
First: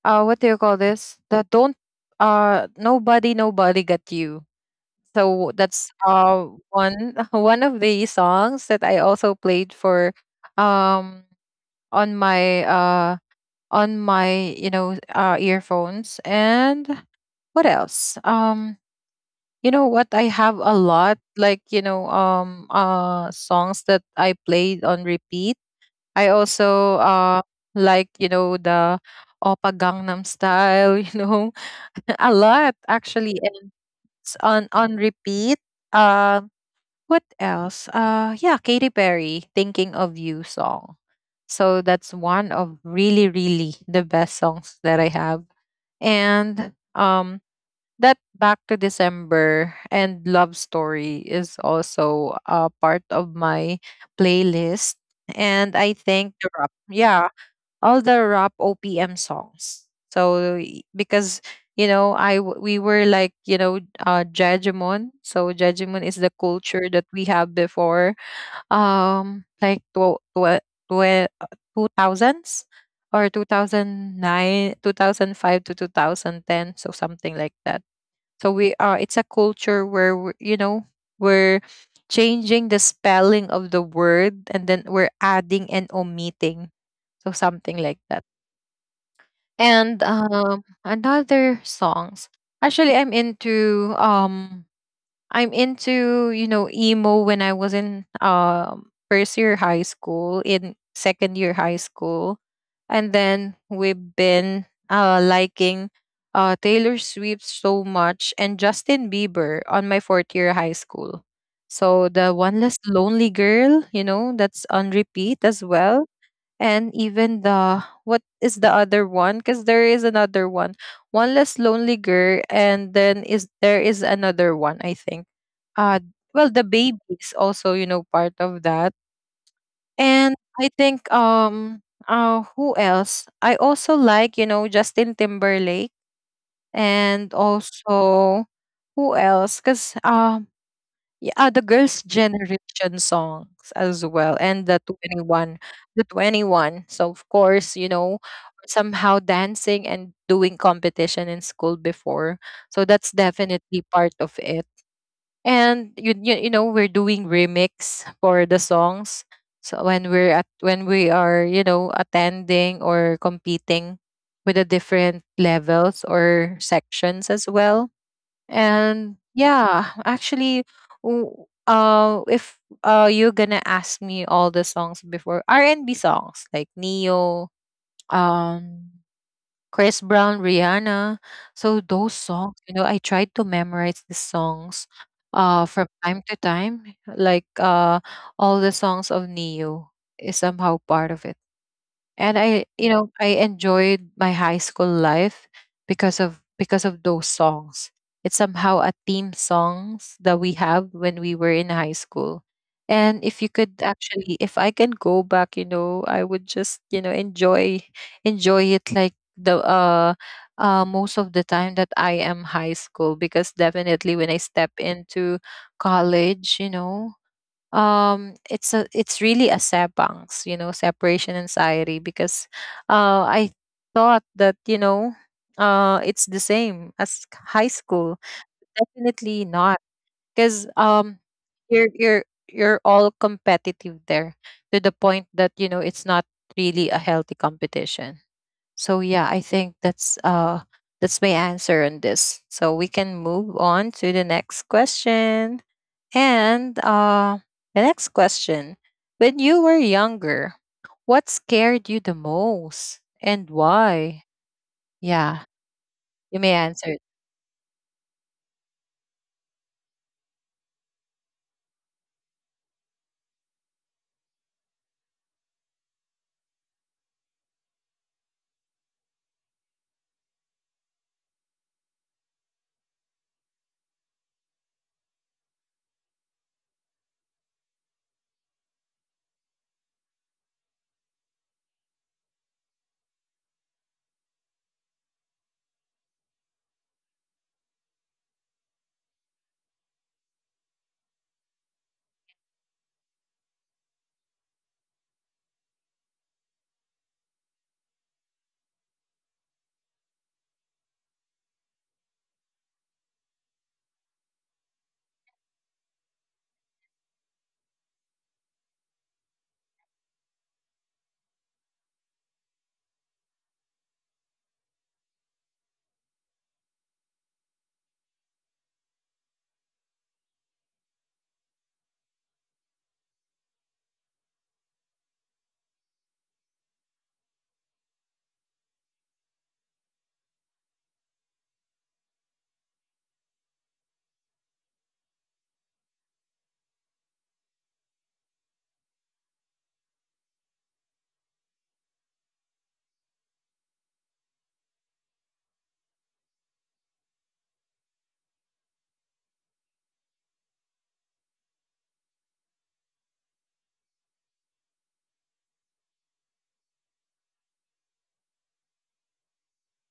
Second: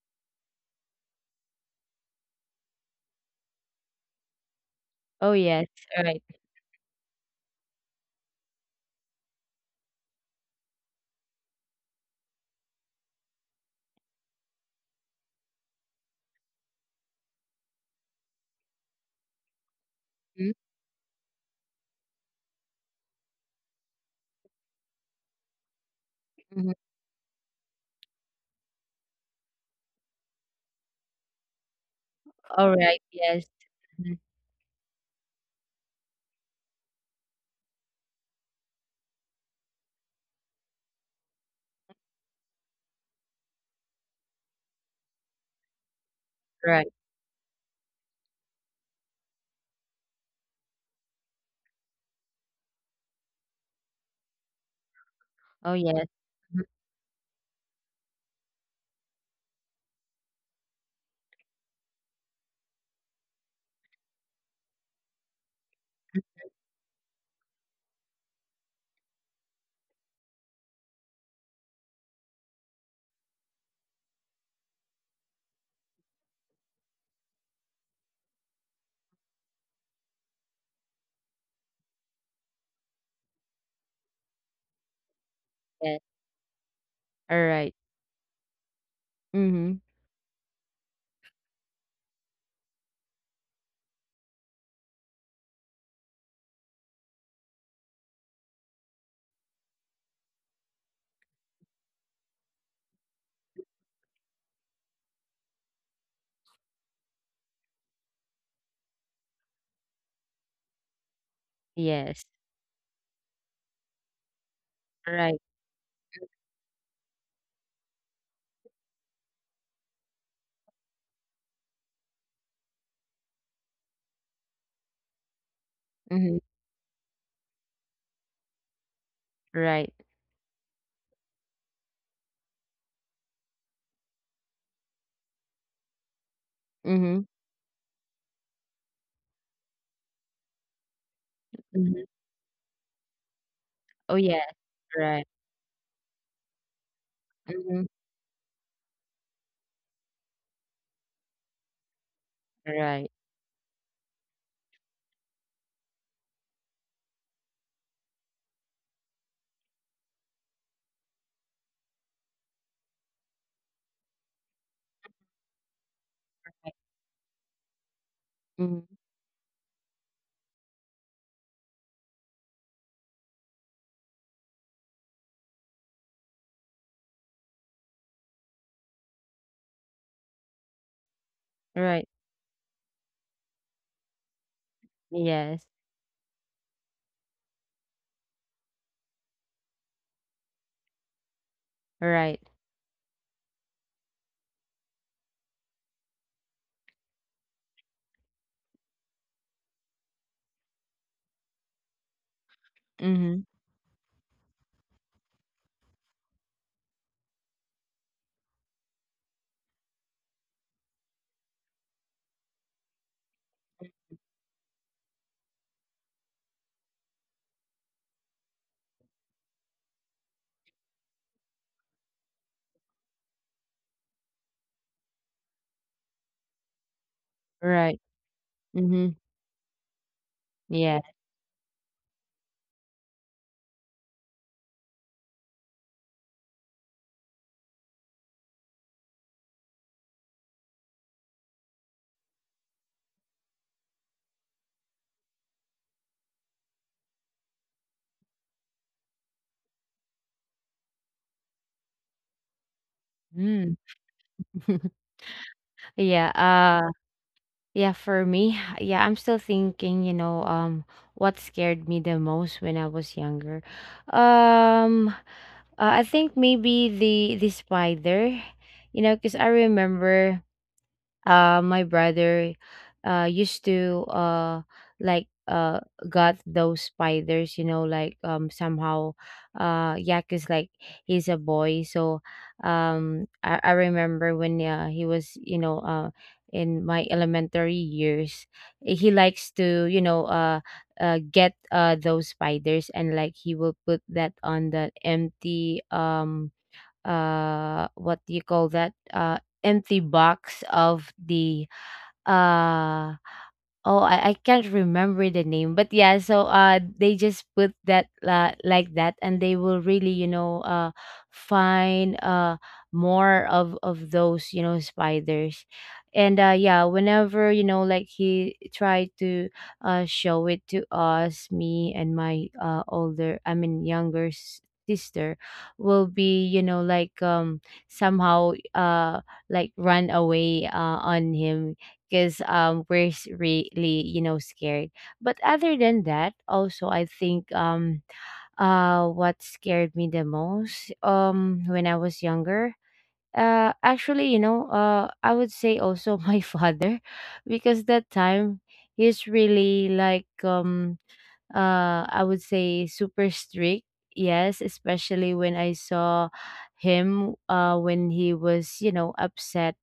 [SPEAKER 1] uh what do you call this? The Don't uh Nobody Nobody Got You.
[SPEAKER 2] Oh,
[SPEAKER 1] So
[SPEAKER 2] yes.
[SPEAKER 1] that's
[SPEAKER 2] All right.
[SPEAKER 1] uh one [laughs] one of the songs that I also played for, um on my uh on my, you know, uh earphones. And what else? Um you know what? I
[SPEAKER 2] Mhm.
[SPEAKER 1] have a lot, like, you know, um uh songs that I played on repeat. I
[SPEAKER 2] Mhm.
[SPEAKER 1] also uh like, you know, the Opa Gangnam style, [laughs] you know. [laughs] A
[SPEAKER 2] All
[SPEAKER 1] lot,
[SPEAKER 2] right. Yes.
[SPEAKER 1] actually. And
[SPEAKER 2] Mhm.
[SPEAKER 1] it's on on repeat. Um what else? Uh yeah, Katy Perry, Thinking of You song. So that's one of really really the best songs that I have. And,
[SPEAKER 2] Right.
[SPEAKER 1] um that back to December and love story is also a part of my playlist.
[SPEAKER 2] Oh,
[SPEAKER 1] And I
[SPEAKER 2] yes.
[SPEAKER 1] think the
[SPEAKER 2] Mhm.
[SPEAKER 1] rap, yeah, all the rap O P M songs. So, y- because you know, I w- we were like, you know, uh, Jajimon. So Jajimon is the culture that we have before, um, like tw- tw- tw- two thousands or two thousand nine two thousand five to two thousand ten so something like that. So we, uh it's a culture where we're, you know, we're changing the spelling of the word, and then we're adding and
[SPEAKER 2] Yeah.
[SPEAKER 1] omitting. So
[SPEAKER 2] All right.
[SPEAKER 1] something like that.
[SPEAKER 2] Mm-hmm.
[SPEAKER 1] And um another songs. Actually, I'm into um I'm into, you know, emo when I was in um first year high school, in second year high school. And then we've been uh liking uh Taylor Swift so much, and Justin Bieber on my fourth year high school. So
[SPEAKER 2] Yes.
[SPEAKER 1] the one less lonely girl, you know, that's on
[SPEAKER 2] Right.
[SPEAKER 1] repeat as well. And even the, what is the other one? Because there is another one, one less lonely girl, and then is there is another one, I think, uh
[SPEAKER 2] Mm-hmm.
[SPEAKER 1] well the baby is also, you know, part of that.
[SPEAKER 2] Right.
[SPEAKER 1] And I think, um uh who else? I also like, you know, Justin Timberlake.
[SPEAKER 2] Mm-hmm.
[SPEAKER 1] And also, who else? Because yeah, uh, the
[SPEAKER 2] Mm-hmm.
[SPEAKER 1] Girls' Generation songs as
[SPEAKER 2] Oh,
[SPEAKER 1] well,
[SPEAKER 2] yes.
[SPEAKER 1] and the
[SPEAKER 2] Right.
[SPEAKER 1] twenty-one, the twenty-one. So of course,
[SPEAKER 2] Mm-hmm.
[SPEAKER 1] you know, somehow dancing and doing competition in school before. So
[SPEAKER 2] Right.
[SPEAKER 1] that's definitely part of it. And you you, you know, we're doing remix for the songs. So when we're at, when we are, you know, attending or competing with the different levels or sections as well.
[SPEAKER 2] Mm-hmm.
[SPEAKER 1] And yeah, actually, w- uh, if uh, you're gonna ask me, all the songs before, R and B songs like Neo, um, Chris Brown, Rihanna, so
[SPEAKER 2] Right.
[SPEAKER 1] those songs, you know, I tried to memorize the songs, uh,
[SPEAKER 2] Yes.
[SPEAKER 1] from time to time. Like, uh, all the songs of Neo is somehow part of it.
[SPEAKER 2] Right.
[SPEAKER 1] And I, you know, I enjoyed my high school life because of because of those songs. It's somehow a theme songs that we have when we were in high school. And
[SPEAKER 2] Mhm.
[SPEAKER 1] if you could, actually, if I can go back, you know, I would just, you know, enjoy enjoy it like the uh uh most of the time that I am high school. Because definitely when I step into college, you know, um it's a, it's really a sebangs, you know, separation anxiety, because uh I thought that, you know, uh it's the same as high
[SPEAKER 2] Right.
[SPEAKER 1] school.
[SPEAKER 2] Mhm.
[SPEAKER 1] Definitely not, because,
[SPEAKER 2] Yeah.
[SPEAKER 1] um you're you're you're all competitive there, to the point that, you know, it's not really a healthy competition. So yeah, I think that's uh that's my answer on this. So we can move on to the next question. And uh the next question. When you were younger, what scared you the most and
[SPEAKER 2] Mm.
[SPEAKER 1] why?
[SPEAKER 2] [laughs]
[SPEAKER 1] Yeah,
[SPEAKER 2] Yeah.
[SPEAKER 1] you may answer
[SPEAKER 2] Uh
[SPEAKER 1] it.
[SPEAKER 2] yeah, for me, yeah, I'm still thinking, you know, um what scared me the most when I was younger. Um uh, I think maybe the the spider, you know, because I remember uh my brother uh used to uh like uh got those spiders, you know, like, um somehow, uh yeah, cause like, he's a boy. So um i, I remember when, uh, he was, you know, uh in my elementary years, he likes to, you know, uh uh, get, uh those spiders, and like, he will put that on the empty, um uh what do you call that, uh empty box of the uh oh, I, I can't remember the name, but yeah. So uh, they just put that, uh, like that, and they will really, you know, uh, find uh more of of those, you know, spiders. And uh, yeah. Whenever, you know, like, he tried to uh show it to us, me and my uh older, I mean, younger s- sister, will be, you know, like, um somehow uh like, run away uh on him, because um we're s- really, you know, scared. But other than that, also, I think um uh what scared me the most, um when I was younger, uh actually, you know, uh I would say also, [laughs] my father, because that time, he's really like, um uh I would say, super strict. Yes, especially when I saw him, uh when he was, you know, upset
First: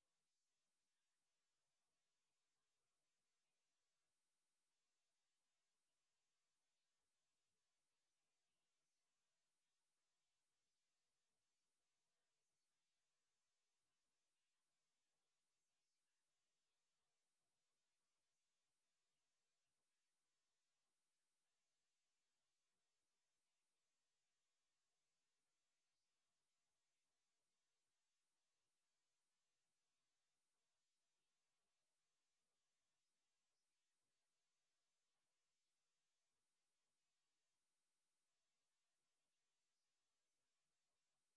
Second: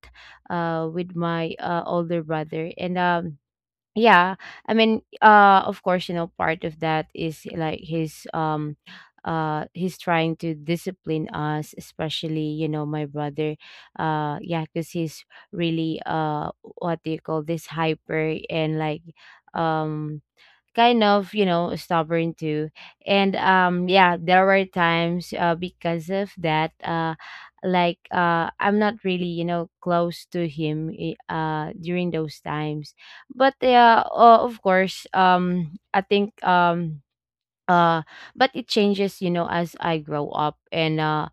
[SPEAKER 2] uh with my uh older brother. And um yeah, I mean, uh of course, you know, part of that is like, his um uh he's trying to discipline us, especially, you know, my brother, uh yeah, because he's really uh what do you call this, hyper, and like, um kind of, you know, stubborn too. And um yeah, there were times, uh, because of that, uh like uh I'm not really, you know, close to him, i- uh during those times. But yeah, uh, of course, um I think, um uh but it changes, you know, as I grow up. and uh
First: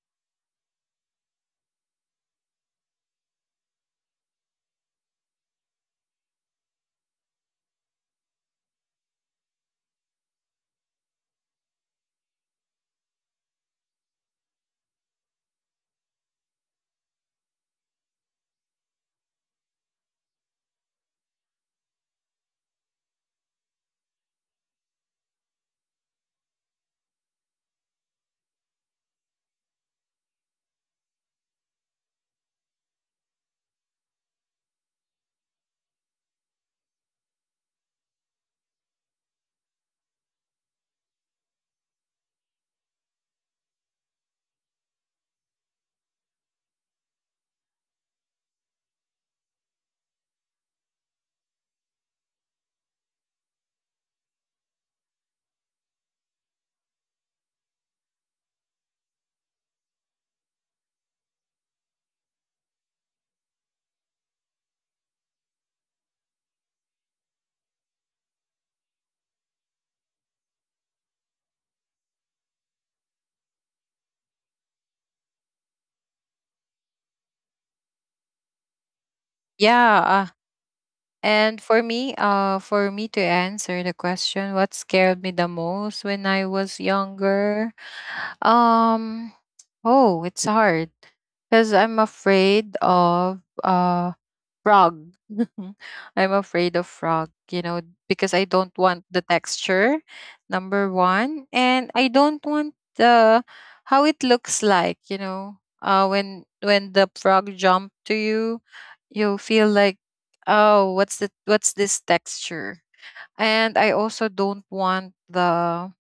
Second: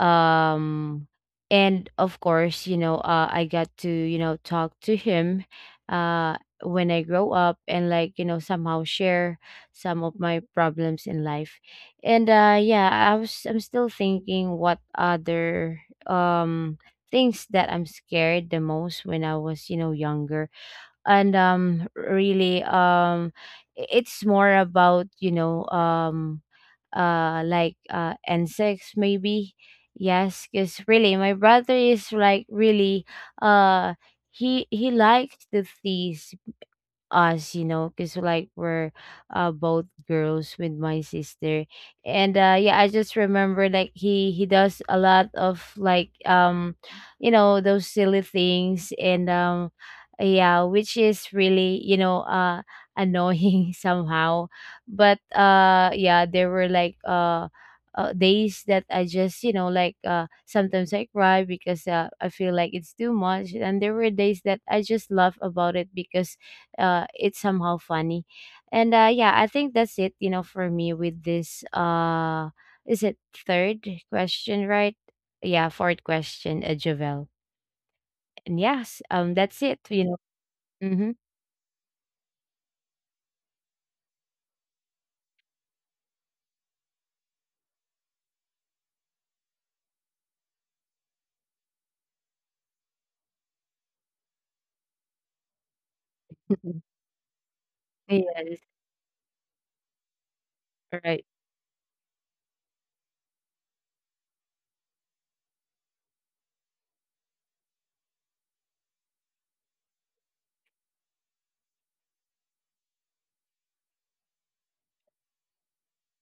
[SPEAKER 2] um and of course, you know, uh I got to, you know, talk to him, uh when I grow up, and like, you know, somehow share some of my problems in life. And uh yeah, I was, I'm still thinking, what other um things that I'm scared the most when I was, you know, younger. And um really, um i- it's more about, you know, um uh like, uh insects maybe. Yes, because really, my brother is like really uh he he likes the thieves us, you know, because like, we're uh both girls with my sister. And uh yeah, I just remember, like, he he does a lot of, like, um you know, those silly things. And um yeah, which is really, you know, uh annoying, [laughs] somehow. But uh yeah, there were like, uh uh, days that I just, you know, like, uh sometimes I cry, because uh, I feel like it's too much, and there were days that I just laugh about it, because uh, it's somehow funny. And uh, yeah, I think that's it, you know, for me with this. Uh, is it third question, right? Yeah, fourth question, uh, Jovel. And yes, um, that's it, you know.
[SPEAKER 1] Yeah, uh,
[SPEAKER 2] Mm-hmm.
[SPEAKER 1] and for me, uh, for me to answer the question, what scared me the most when I was younger? Um, oh, it's hard because I'm afraid of uh frog. [laughs] I'm afraid
[SPEAKER 2] [laughs]
[SPEAKER 1] of frog, you know, because
[SPEAKER 2] Yes,
[SPEAKER 1] I don't want the texture, number
[SPEAKER 2] right.
[SPEAKER 1] one. And I don't want the, how it looks like, you know. Uh when when the frog jump to you, you'll feel like, oh, what's the, what's this texture? And I also don't want the,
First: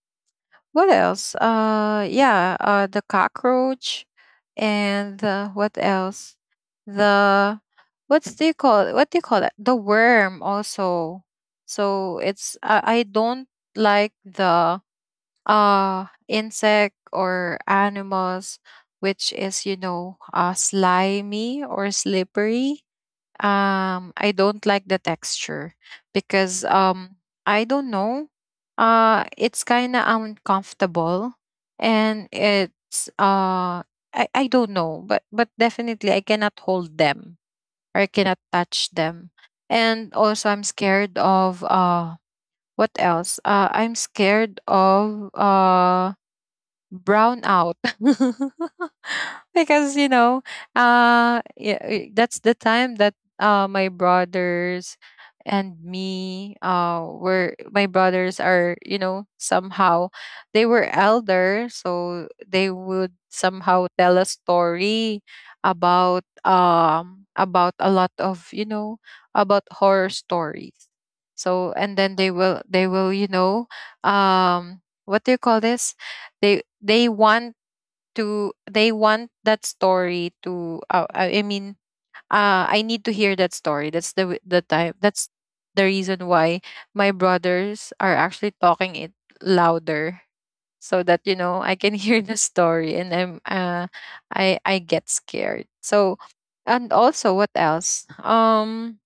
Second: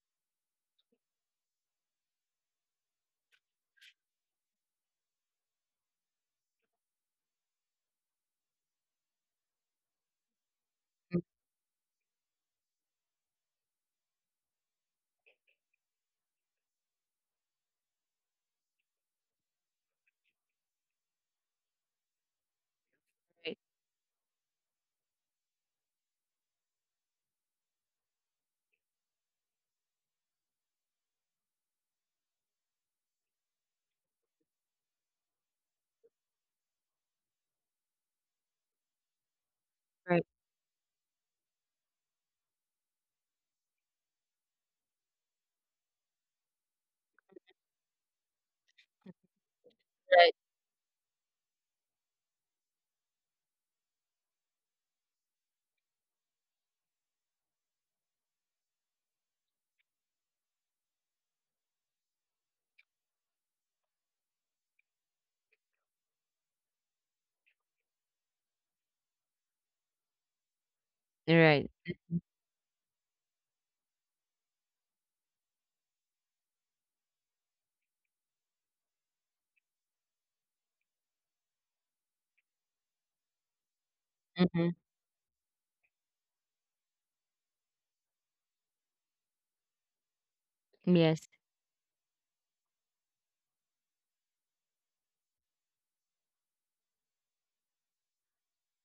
[SPEAKER 1] what else? Uh, yeah, uh, the cockroach, and uh, what else? The, what's, do you call it? What do you call that? The worm
[SPEAKER 2] Mm-hmm.
[SPEAKER 1] also. So it's, I I don't like the uh insect or animals which is, you know, uh slimy or slippery.
[SPEAKER 2] Right,
[SPEAKER 1] um I don't like the texture, because, um I don't know, uh it's kind of uncomfortable, and it's uh I I don't know, but but definitely I cannot hold them or I cannot touch them. And
[SPEAKER 2] right,
[SPEAKER 1] also I'm scared of, uh what else uh I'm scared of uh brown out. [laughs] Because you
[SPEAKER 2] right,
[SPEAKER 1] know, uh yeah, eh, that's the time that, uh my brothers and me uh were my brothers are, you know, somehow, they were elder, so they would somehow tell a story about, um about a lot of, you know, about horror stories. So
[SPEAKER 2] right.
[SPEAKER 1] and then they
[SPEAKER 2] Mm-hmm.
[SPEAKER 1] will they will you know, um what do you call this they they want to, they want that story to, uh, i I mean uh I need to hear that story. That's the, w- the
[SPEAKER 2] Mm-hmm.
[SPEAKER 1] time, that's the reason why my brothers are actually talking it louder, so that, you
[SPEAKER 2] Yes.
[SPEAKER 1] know, I can [laughs] hear the story, and I'm uh I I get scared. So, and also, what else? um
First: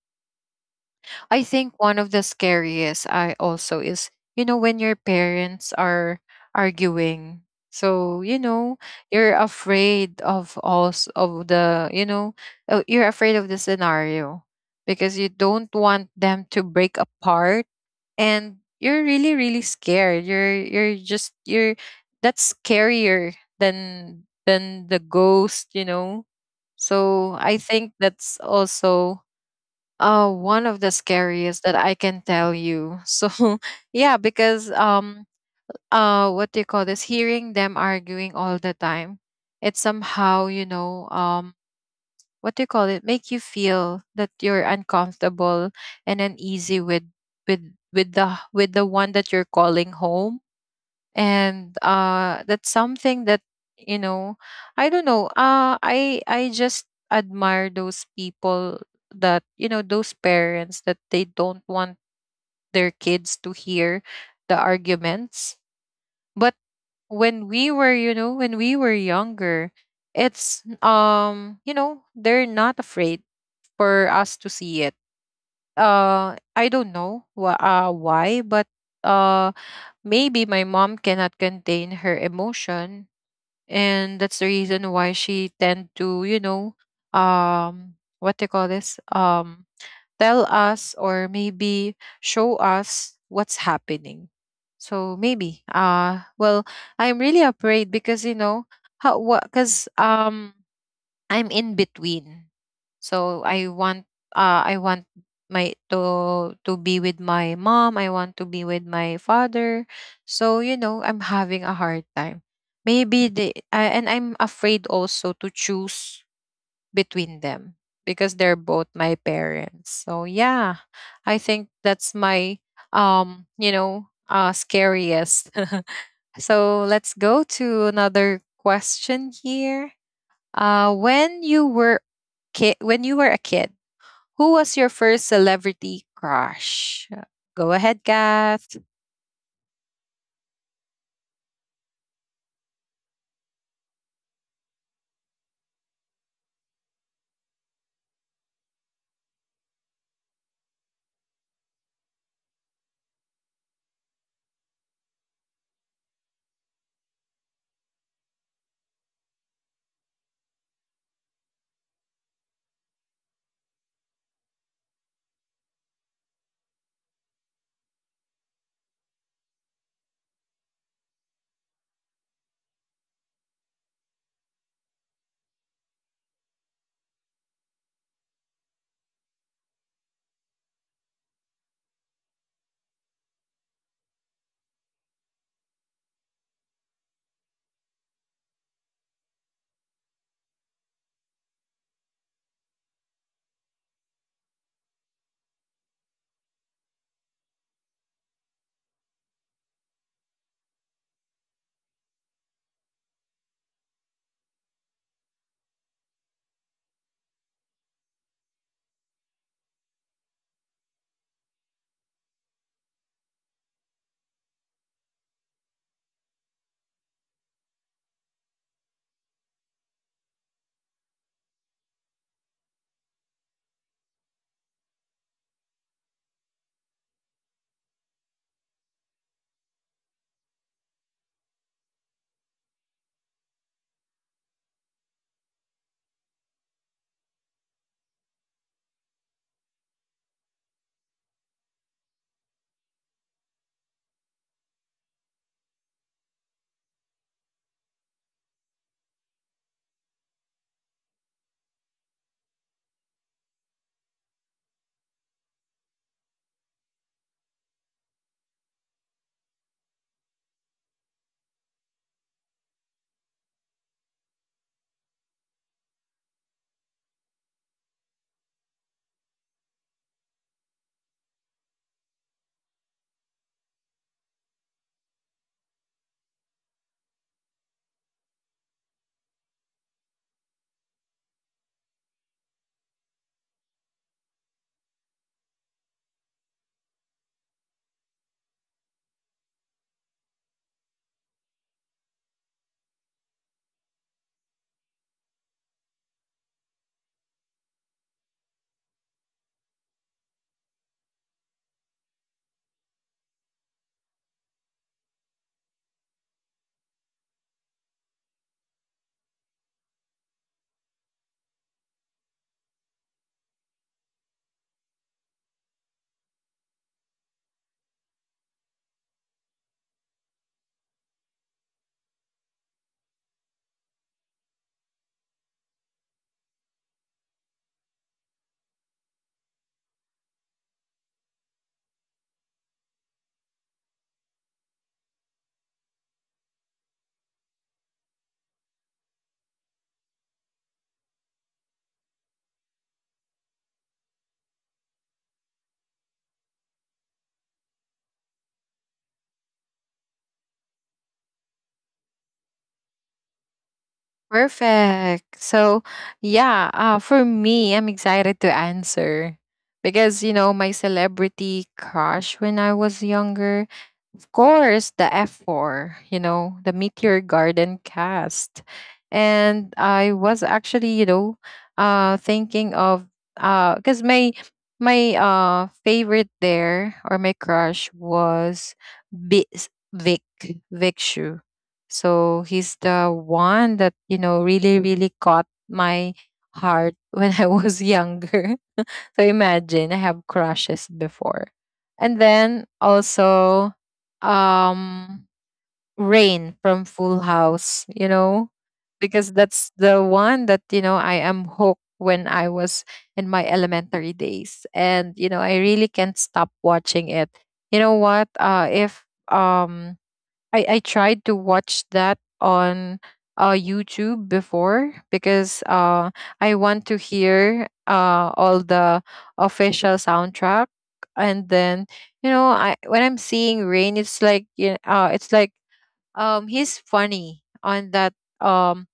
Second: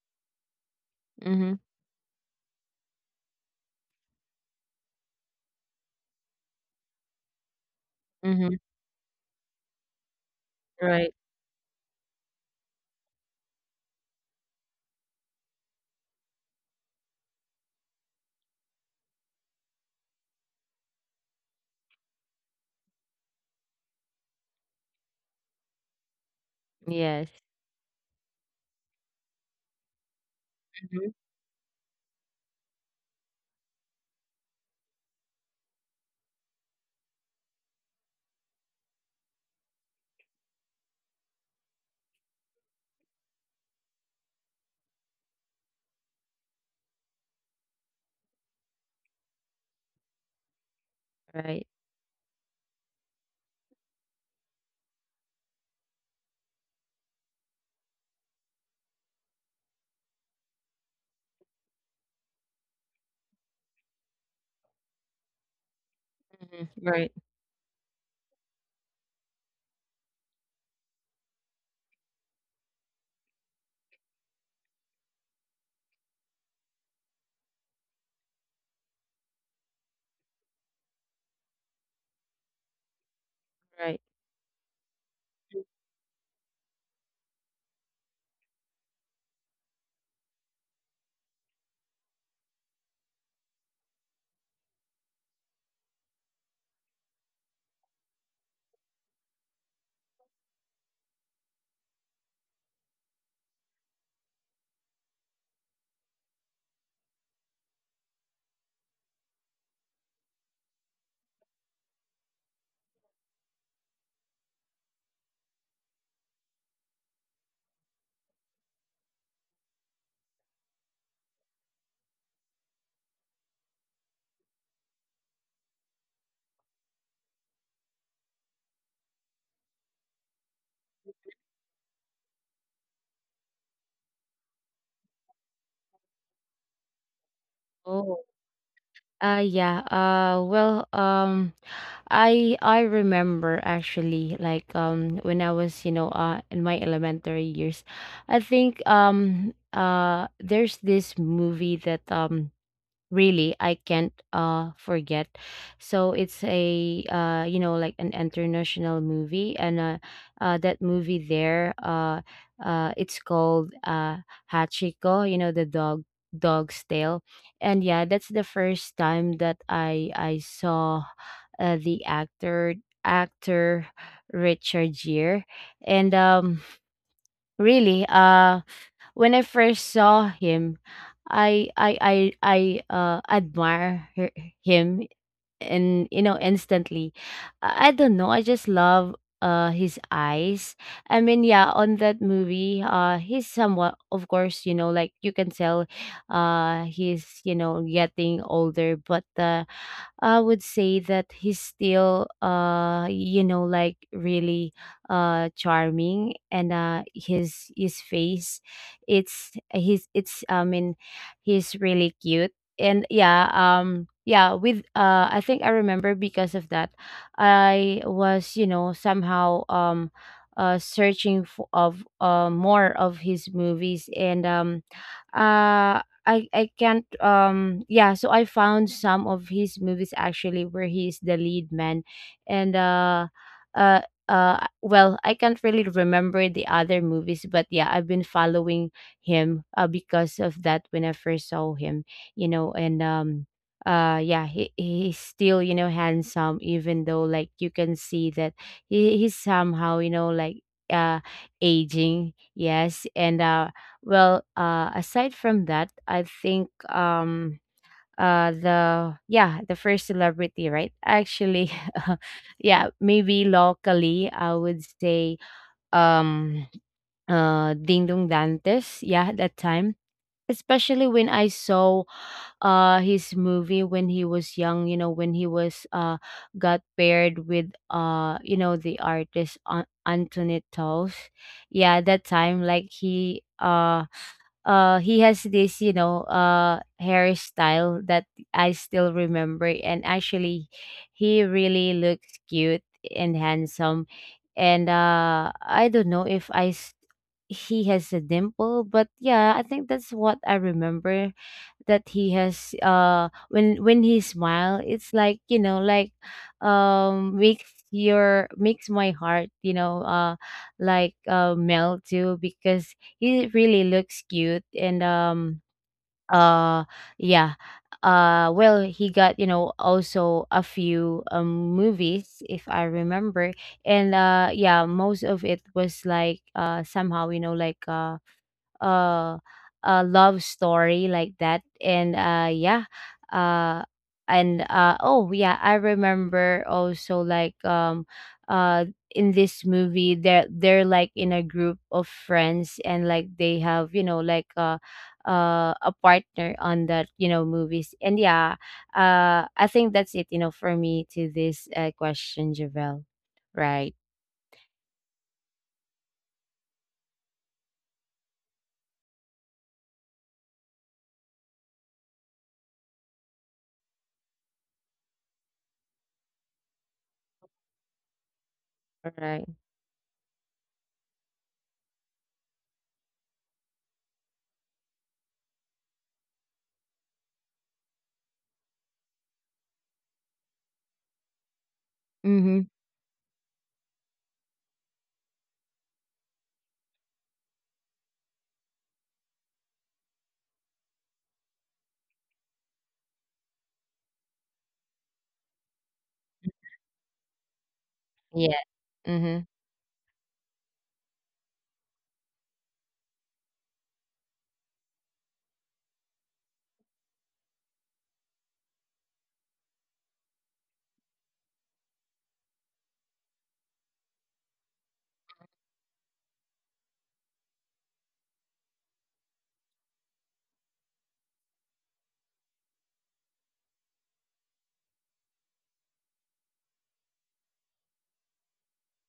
[SPEAKER 1] I
[SPEAKER 2] Mm-hmm.
[SPEAKER 1] think one of the scariest I also is, you know, when your parents are arguing. So,
[SPEAKER 2] Mm-hmm.
[SPEAKER 1] you know, you're afraid of
[SPEAKER 2] Right.
[SPEAKER 1] also of the, you know, uh, you're afraid of the scenario, because you don't want them to break apart, and you're really really scared. You're you're just you're that's scarier than than the ghost, you know.
[SPEAKER 2] Yes.
[SPEAKER 1] So, I think that's also uh, one of the
[SPEAKER 2] Mm-hmm.
[SPEAKER 1] scariest that I can tell you. So [laughs] yeah, because, um uh what do you call this? Hearing them arguing all the time, it somehow, you know, um what do you call it? Make you feel that you're uncomfortable and uneasy with with with the with the one that you're calling home,
[SPEAKER 2] Right.
[SPEAKER 1] and uh that's something that, you know i don't know uh i i just admire those people, that you know those parents that they don't want their kids to hear the arguments. But
[SPEAKER 2] Mm-hmm. Right.
[SPEAKER 1] when we were you know when we were younger, it's um you know they're not afraid for us to see it. uh I don't know wh- uh, why, but uh maybe my mom cannot contain her emotion,
[SPEAKER 2] Right.
[SPEAKER 1] and that's the reason why she tend to, you know um what they call this, um tell us or maybe show us what's happening. So maybe, uh well I'm really afraid because, you know how what because um I'm in between. So I want, uh I want my to to be with my mom, I want to be with my father. So, you know, I'm having a hard time. Maybe the I and I'm afraid also to choose between them because they're both my parents. So, yeah. I think that's my um, you know, uh scariest. [laughs] So, let's go to another question here. Uh, when you were ki- when you were a kid, who was your first celebrity crush? Uh, Go ahead,
[SPEAKER 2] Oh.
[SPEAKER 1] Kath.
[SPEAKER 2] Uh yeah. Uh well, um I I remember actually, like, um when I was, you know, uh in my elementary years, I think, um uh there's this movie that, um really, I can't uh forget. So it's a, uh you know, like an international movie. And uh, uh that movie there, uh uh it's called, uh Hachiko, you know, the dog, dog's tail. And yeah, that's the first time that i i saw, uh, the actor, actor, Richard Gere. And um really, uh, when I first saw him, I I I I uh admire her, him, and you know, instantly, i I don't know, I just love uh his eyes. I mean, yeah, on that movie, uh he's somewhat, of course, you know, like, you can tell uh he's, you know, getting older, but uh I would say that he's still, uh you know, like, really uh charming, and uh his his face, it's his, it's, I mean, he's really cute. And yeah, um yeah, with uh I think I remember, because of that, I was, you know, somehow, um uh searching for, of uh more of his movies. And um uh I I can't, um yeah, so I found some of his movies, actually, where he's the lead man. And uh uh uh well, I can't really remember the other movies, but yeah, I've been following him, uh, because of that, when I first saw him, you know. And um uh yeah, he he's still, you know, handsome, even though, like, you can see that he he's somehow, you know, like, uh aging, yes. And uh well, uh, aside from that, I think, um uh the, yeah, the first celebrity, right, actually, [laughs] yeah, maybe locally, I would say, um uh Ding Dong Dantes. Yeah, that time, especially when I saw uh his movie, when he was young, you know, when he was, uh got paired with, uh you know, the artist An- Antoinette Toes. Yeah, that time, like, he uh uh he has this you know uh hairstyle that I still remember. And actually he really looks cute and handsome. And uh I don't know if i s- he has a dimple, but yeah, I think that's what I remember, that he has uh when when he smile, it's like, you know, like um makes your makes my heart, you know, uh like uh melt too, because he really looks cute. And um uh yeah. Uh well he got, you know, also a few um movies, if I remember. And uh yeah, most of it was like, uh somehow, you know, like uh uh a love story, like that. And uh yeah uh and uh oh yeah, I remember also, like, um uh in this movie, they're they're like in a group of friends, and like they have, you know, like uh uh, a partner on that, you know, movies. And yeah, uh I think that's it, you know, for me, to this uh, question, Javel. Right.
[SPEAKER 1] Perfect. So, yeah, uh, for me, I'm excited to answer because, you know, my celebrity crush when I was younger, of course, the F four, you know, the Meteor Garden cast.
[SPEAKER 2] Right.
[SPEAKER 1] And I was actually, you know, uh thinking of, uh because my my uh favorite there, or my crush, was B- Vic Vic Shu. So
[SPEAKER 2] Mm-hmm.
[SPEAKER 1] he's the one that, you know, really, really caught my heart [laughs] when I was younger. So imagine, I have crushes before. And then also, um Rain from Full House, you know,
[SPEAKER 2] Yeah.
[SPEAKER 1] because
[SPEAKER 2] Mm-hmm.
[SPEAKER 1] that's the one that, you know, I am hooked when I was in my elementary days. And, you know, I really can't stop watching it. You know what? Uh if um I, I tried to watch that on, uh, YouTube before because, uh, I want to hear, uh, all the official soundtrack. And then, you know, I when I'm seeing Rain, it's like you, uh, it's like, um, he's funny on that, um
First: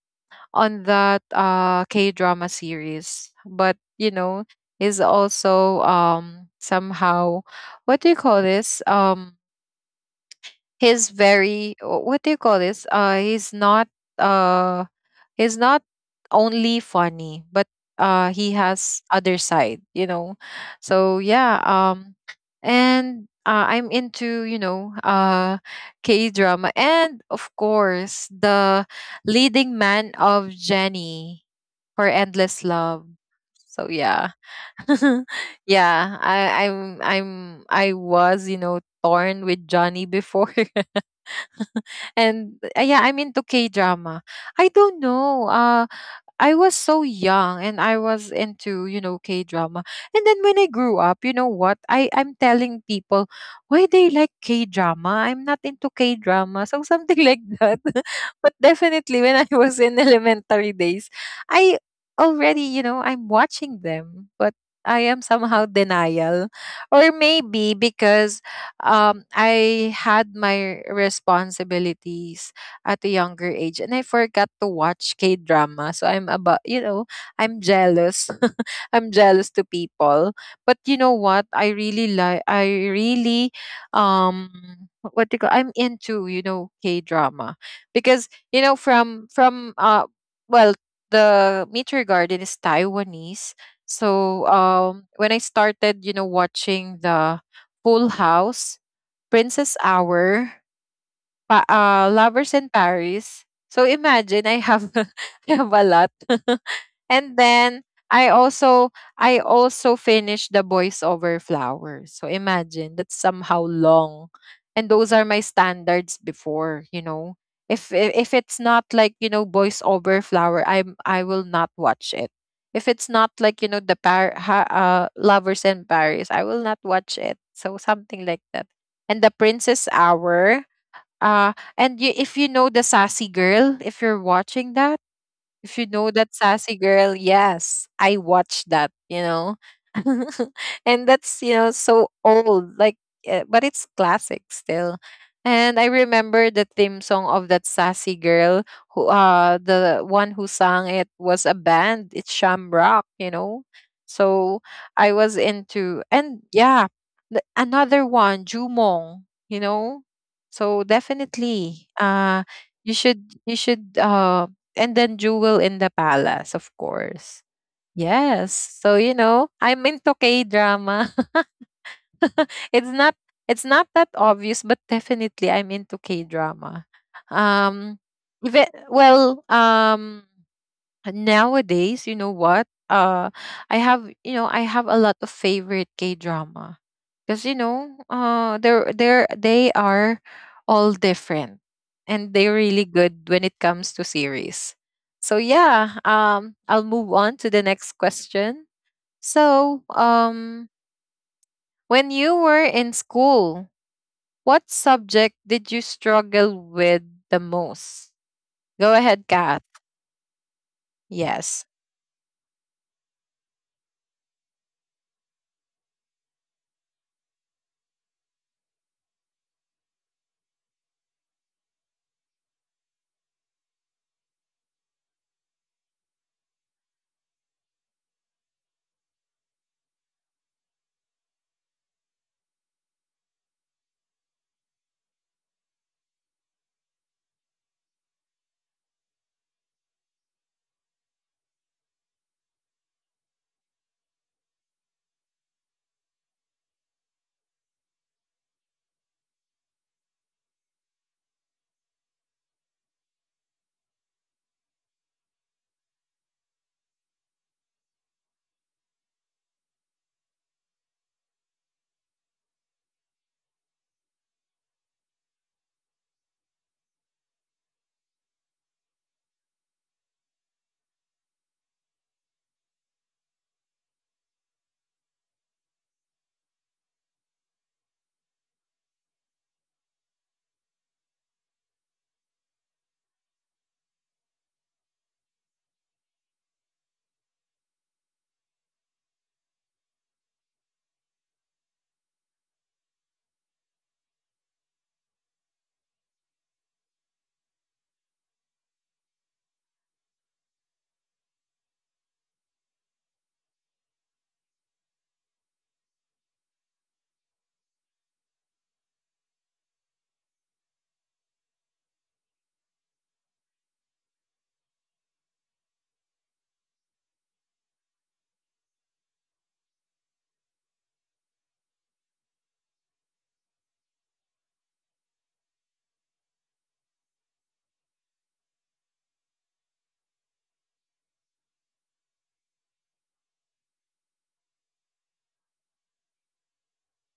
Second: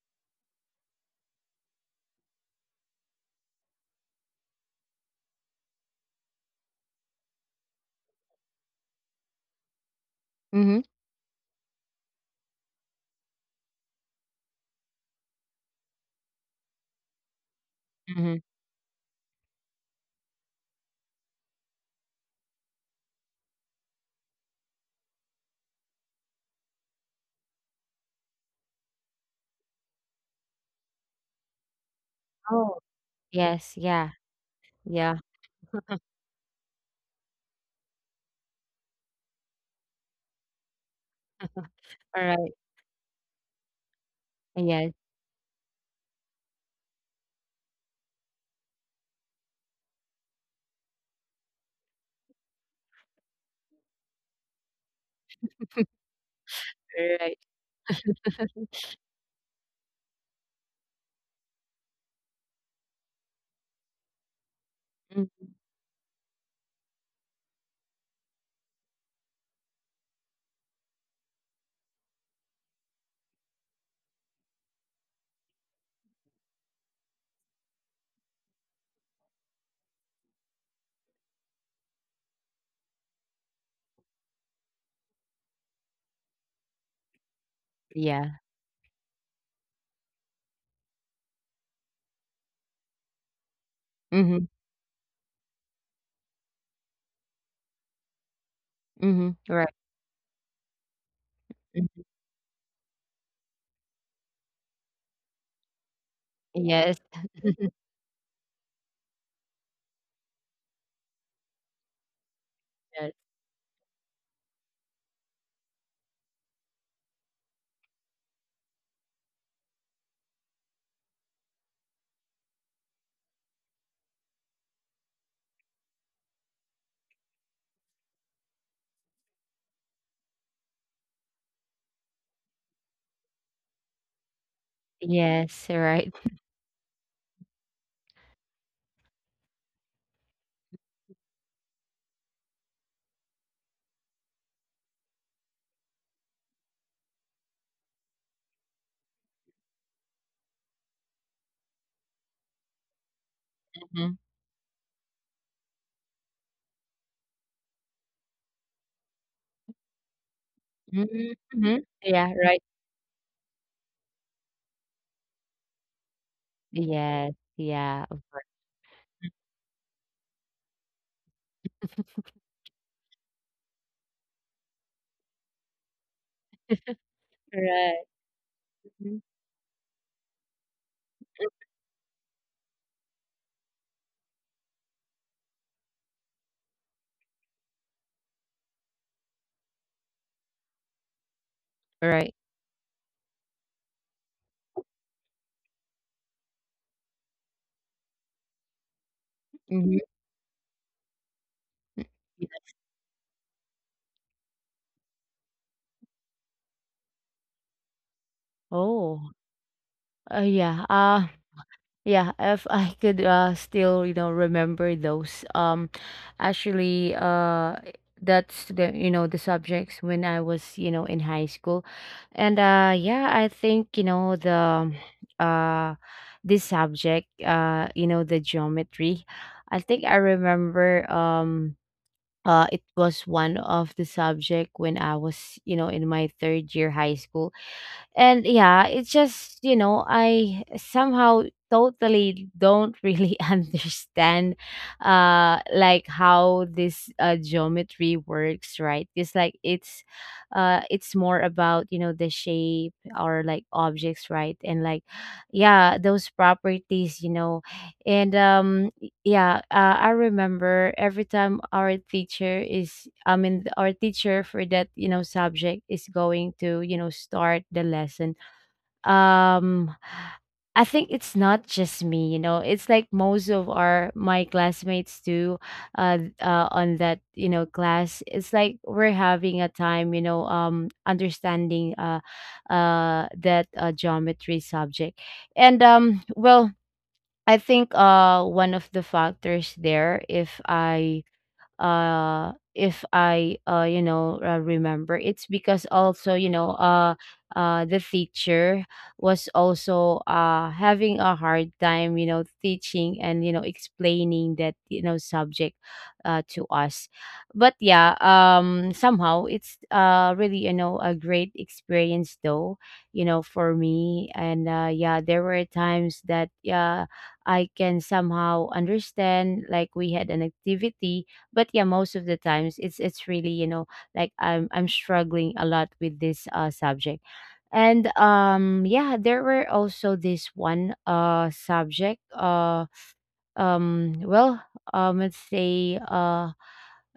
[SPEAKER 1] on that uh K drama series, but, you know, is also um somehow, what do you call this, um
[SPEAKER 2] Mm-hmm.
[SPEAKER 1] he's very wh- what do you call this, uh he's not uh he's not only funny, but uh
[SPEAKER 2] Mm-hmm.
[SPEAKER 1] he has other side, you know. So yeah, um and uh, I'm into, you know, uh K drama, and of course, the leading man of Jenny for Endless Love. So
[SPEAKER 2] Yes, yeah,
[SPEAKER 1] yeah.
[SPEAKER 2] yeah,
[SPEAKER 1] [laughs] Yeah, I I'm I'm I was, you know, torn with Johnny before. [laughs] And
[SPEAKER 2] alright,
[SPEAKER 1] uh, yeah, I'm into K drama. I don't
[SPEAKER 2] yes,
[SPEAKER 1] know. Uh, I was so young, and I was into, you know, K drama. And then when I grew up, you know what? I, I'm telling people why they like K drama. I'm not into K drama. So [laughs] something
[SPEAKER 2] right,
[SPEAKER 1] like that. [laughs] But definitely when I [laughs] was in elementary days, I already, you know, I'm watching them, but I am
[SPEAKER 2] mm,
[SPEAKER 1] somehow denial. Or maybe because um I had my responsibilities at a younger age, and I forgot to watch K drama. So I'm about, you know, I'm jealous. [laughs] I'm jealous to people. But you know what? I really like, I really um what do you call, I'm into, you know, K drama. Because,
[SPEAKER 2] yeah,
[SPEAKER 1] you know, from from uh well the Meteor Garden is Taiwanese. So
[SPEAKER 2] mhm,
[SPEAKER 1] um when I started, you know, watching the Full House,
[SPEAKER 2] mhm,
[SPEAKER 1] Princess
[SPEAKER 2] right,
[SPEAKER 1] Hour, pa, uh,
[SPEAKER 2] mhm,
[SPEAKER 1] Lovers in Paris. So imagine, I have [laughs] I have a lot. [laughs]
[SPEAKER 2] yes,
[SPEAKER 1] And then I also, I also finished the Boys Over Flowers. So imagine, that's
[SPEAKER 2] yes,
[SPEAKER 1] somehow long. And those are my standards before, you know. If if if it's not like, you know, Boys Over Flower, I'm I will not watch it. If it's not like, you know, the par- ha- uh, Lovers in Paris, I will not watch it. So something like that. And the Princess Hour, uh, and you, if you know the sassy girl, if you're watching that,
[SPEAKER 2] yes,
[SPEAKER 1] if you know
[SPEAKER 2] right,
[SPEAKER 1] that sassy girl, yes, I watched that, you know. [laughs] And that's, you know, so old, like, uh, but it's classic still. And I remember the theme song of that sassy girl, who, uh the one who sang it, was a band, it's Shamrock, you know.
[SPEAKER 2] mhm,
[SPEAKER 1] So I was into, and yeah, the, another one, Jumong, you know. So
[SPEAKER 2] mhm,
[SPEAKER 1] definitely,
[SPEAKER 2] mhm, yeah,
[SPEAKER 1] uh
[SPEAKER 2] right,
[SPEAKER 1] you should, you should um and then Jewel in the Palace, of course.
[SPEAKER 2] yes, yeah, of
[SPEAKER 1] Yes.
[SPEAKER 2] course,
[SPEAKER 1] So, you know, I'm into K drama. [laughs] It's not, it's not that obvious, but definitely I'm into K drama. Um
[SPEAKER 2] right,
[SPEAKER 1] Even,
[SPEAKER 2] mhm,
[SPEAKER 1] well, um nowadays, you know what? Uh, I have, you know, I have a lot of favorite K drama, because, you know, uh they're they're they are all different, and
[SPEAKER 2] right,
[SPEAKER 1] they're really good when it comes to series. So yeah, um, I'll move on to the next question. So
[SPEAKER 2] mhm,
[SPEAKER 1] um,
[SPEAKER 2] mm,
[SPEAKER 1] when you
[SPEAKER 2] yeah.
[SPEAKER 1] were in school, what subject did you struggle with the most? Go ahead,
[SPEAKER 2] Oh,
[SPEAKER 1] Kat.
[SPEAKER 2] uh, yeah, uh
[SPEAKER 1] Yes.
[SPEAKER 2] yeah, if I could uh still, you know, remember those. Um actually uh that's the you know the subjects when I was, you know, in high school. And uh yeah, I think, you know, the uh this subject, uh, you know, the geometry. I think I remember um uh it was one of the subject when I was, you know, in my third year high school. And yeah, it's just, you know, I somehow totally don't really [laughs] understand uh like how this uh geometry works, right? It's like it's uh it's more about, you know, the shape, or like objects, right? And like yeah, those properties, you know. And um yeah, uh, I remember every time our teacher is, I mean, th- our teacher for that, you know, subject is going to, you know, start the lesson. Um, I think it's not just me, you know, it's like most of our my classmates too, uh, uh, on that, you know, class. It's like we're having a time, you know, um, understanding, uh, uh, that uh, geometry subject. And um, well, I think uh one of the factors there, if I uh if I uh you know, uh, remember, it's because also, you know, uh uh the teacher was also uh having a hard time, you know, teaching and, you know, explaining that, you know, subject uh to us. But yeah, um somehow it's uh really, you know, a great experience though, you know, for me. And uh yeah, there were times that, yeah, I can somehow understand, like we had an activity, but yeah, most of the times it's it's really, you know, like i'm i'm struggling a lot with this uh subject. And um yeah, there were also this one uh subject. uh um well um let's say uh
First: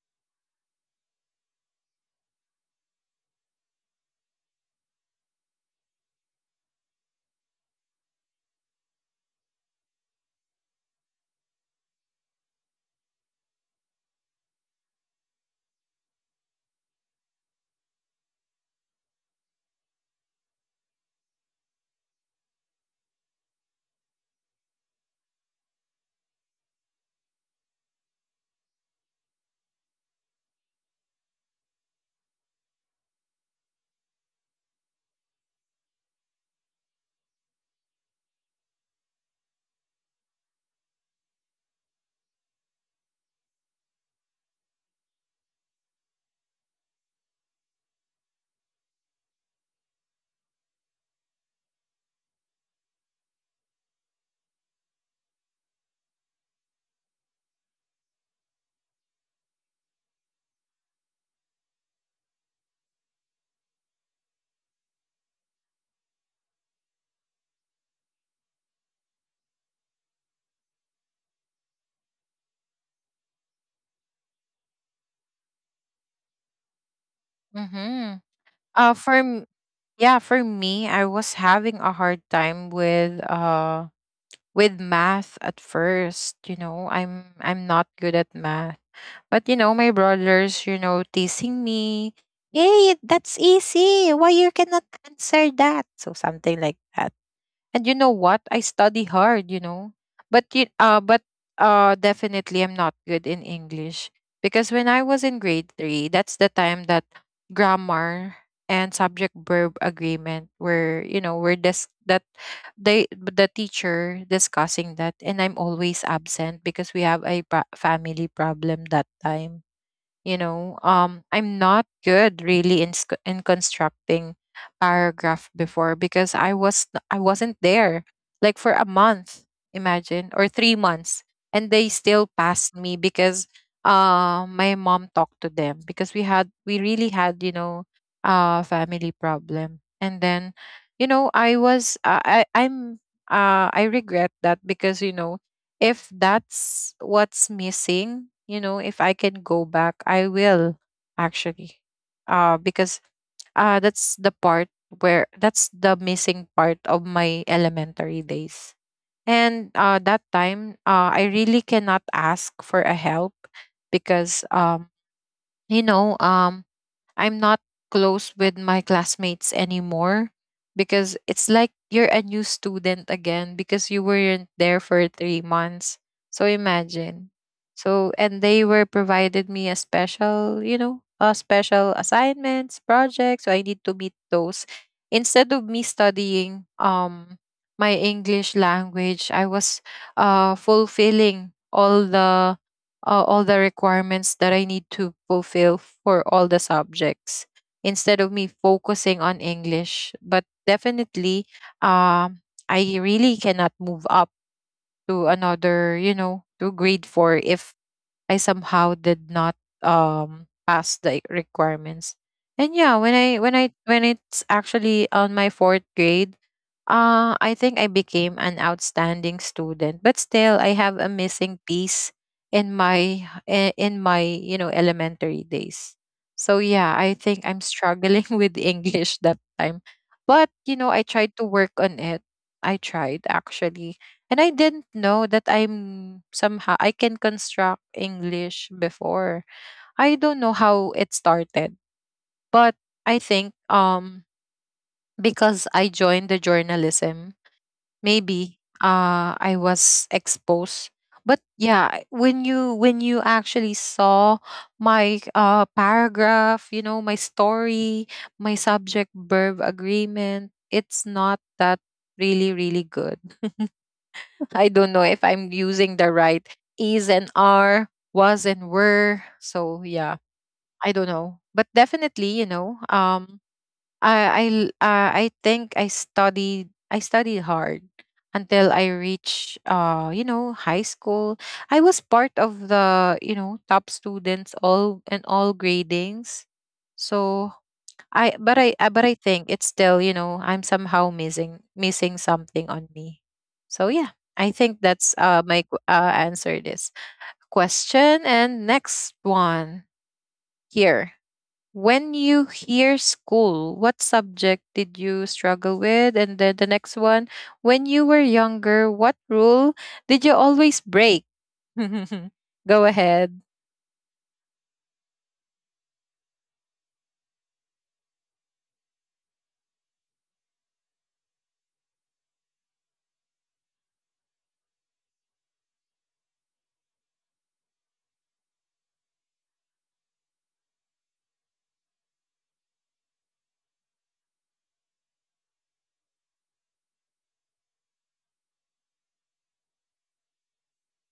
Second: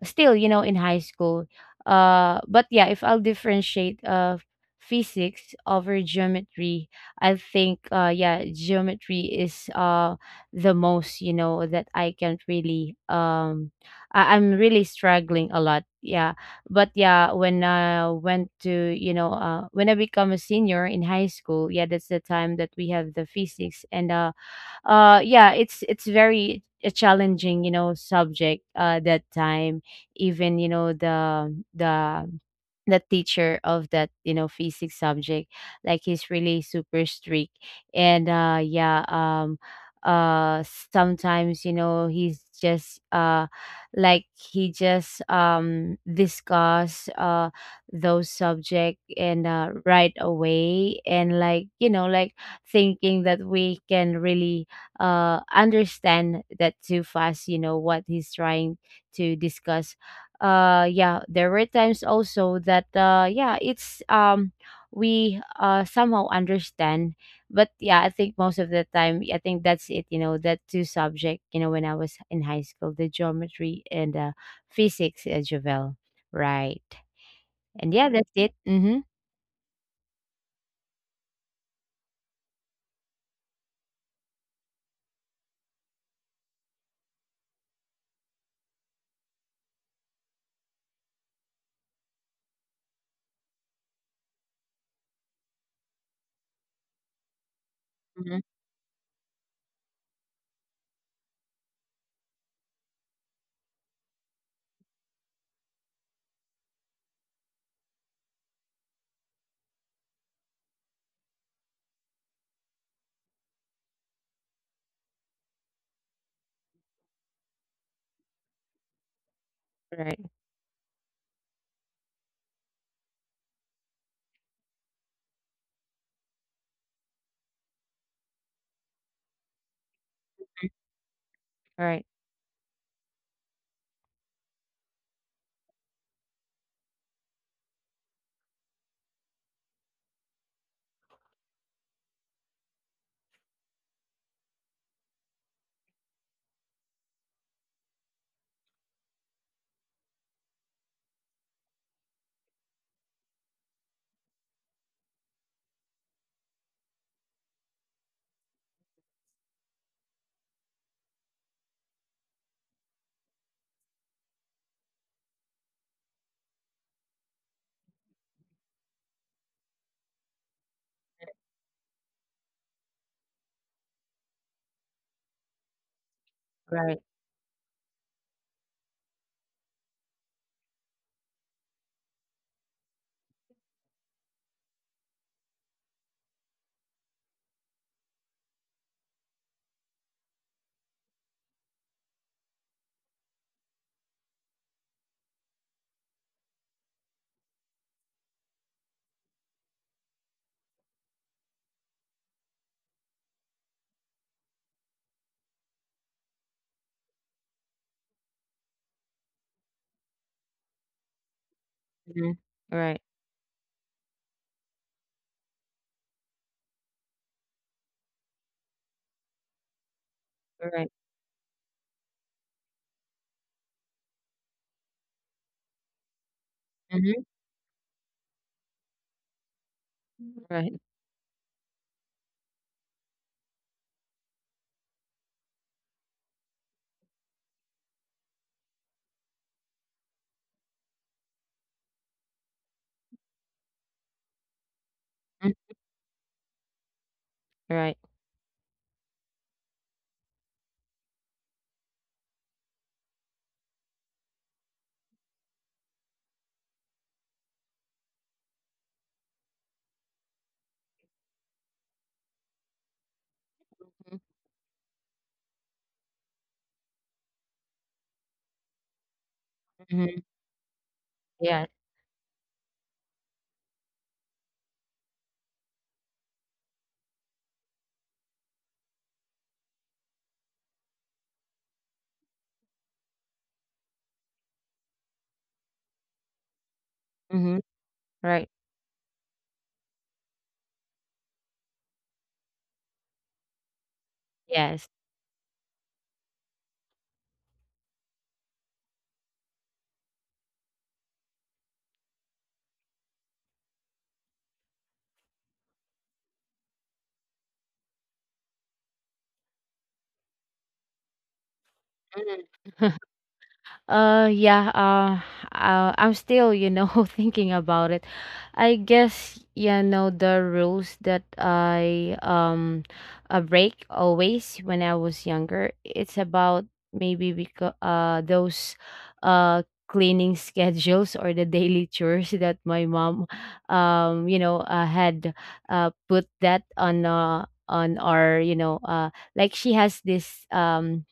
[SPEAKER 2] still, you know, in high school. uh but yeah, if I'll differentiate, uh physics over geometry, I think, uh yeah, geometry is uh the most, you know, that I can't really um I- I'm really struggling a lot, yeah. But yeah, when I went to, you know, uh when I become a senior in high school, yeah, that's the time that we have the physics. And uh uh yeah, it's it's very a challenging, you know, subject, uh that time. Even, you know, the the the teacher of that, you know, physics subject, like he's really super strict. And uh yeah, um uh sometimes, you know, he's just, uh like he just, um discuss uh those subject, and uh right away, and like, you know, like thinking that we can really uh understand that too fast, you know, what he's trying to discuss. uh yeah, there were times also that, uh yeah, it's, um we uh somehow understand. But yeah, I think most of the time, I think that's it, you know, that two subject, you know, when I was in high school, the geometry and uh physics, uh, Jovel. Right. And yeah,
[SPEAKER 1] Mm-hmm.
[SPEAKER 2] that's it.
[SPEAKER 1] Uh,
[SPEAKER 2] Mm-hmm.
[SPEAKER 1] for Yeah, for me, I was having a hard time with, uh with math at first, you know. I'm I'm not good at math. But you know, my brothers, you know, teasing me, "Hey, that's easy. Why you cannot answer that?" So something like that. And you know what?
[SPEAKER 2] Mm-hmm.
[SPEAKER 1] I study hard, you know. But you, uh but uh definitely, I'm not good in English, because when I was in grade three, that's the time that grammar and subject verb agreement were, you know, were dis- that they the teacher discussing that, and I'm always absent because we have a pro- family problem that time, you
[SPEAKER 2] Right.
[SPEAKER 1] know. um I'm not good really in sc- in constructing paragraph before because i was n- I wasn't there like for a month, imagine, or three months, and they
[SPEAKER 2] Right.
[SPEAKER 1] still passed me because uh my mom talked to them, because we had we really had, you know, uh family problem. And then, you know, I was uh, I I'm uh I regret that, because you know, if that's what's missing, you know, if I can go back, I will, actually. Uh because uh that's the part where, that's the missing part of my elementary days. And uh that time, uh I really cannot ask for a help, because um you know um I'm not close with my classmates anymore, because it's like you're a new student again, because you weren't there for three months. So
[SPEAKER 2] Right.
[SPEAKER 1] imagine. So and they were provided me a special, you know, uh, special assignments, projects. So I need to meet those. Instead of me studying um my English language, I was uh fulfilling all the, uh, all the requirements that I need to fulfill for all the subjects, instead of me focusing on English. But definitely, um, I really cannot move up to another, you know, to grade four, if I somehow did not um pass the requirements.
[SPEAKER 2] Mm-hmm.
[SPEAKER 1] And yeah,
[SPEAKER 2] Right.
[SPEAKER 1] when I when I when it's actually on my fourth grade, uh I think I became an outstanding student. But still, I
[SPEAKER 2] Right.
[SPEAKER 1] have a missing piece in my, i- in my, you know, elementary days. So yeah, I
[SPEAKER 2] Mm-hmm.
[SPEAKER 1] think I'm struggling [laughs] with English that time. But you
[SPEAKER 2] Right.
[SPEAKER 1] know, I tried to work on it. I tried, actually, and I didn't know that I'm somehow I can construct English before. I don't know how it started, but I think um because I
[SPEAKER 2] Mm-hmm.
[SPEAKER 1] joined the journalism,
[SPEAKER 2] Right.
[SPEAKER 1] maybe uh I was exposed. But yeah, when you when you actually saw my uh paragraph, you know, my story, my subject verb agreement, it's not that really really good. I don't know if I'm using the right is and are, was and were. So yeah,
[SPEAKER 2] Mm-hmm.
[SPEAKER 1] I don't know.
[SPEAKER 2] Yeah.
[SPEAKER 1] But definitely, you know, um, I I l- uh, I think I studied, I studied hard until I reached, uh you know, high school. I was part of the, you know, top students all and all gradings. So
[SPEAKER 2] Mm-hmm.
[SPEAKER 1] I
[SPEAKER 2] Right.
[SPEAKER 1] but I uh, but I think it's still, you know, I'm somehow missing missing something on me. So yeah, I think
[SPEAKER 2] Yes.
[SPEAKER 1] that's uh my qu- uh answer this question. And next one here. When you hear school, what subject did you struggle with? And then the next one, when you were younger, what rule did you always break? [laughs]
[SPEAKER 2] Mhm.
[SPEAKER 1] Go
[SPEAKER 2] [laughs]
[SPEAKER 1] ahead.
[SPEAKER 2] Uh, yeah, uh, uh, I'm still, you know, [laughs] thinking about it. I guess, you know, the rules that I um uh, break always when I was younger, it's about maybe because uh those uh cleaning [laughs] schedules or the daily chores that my mom, um you know, uh, had uh put that on uh on our, you know, uh like she has this um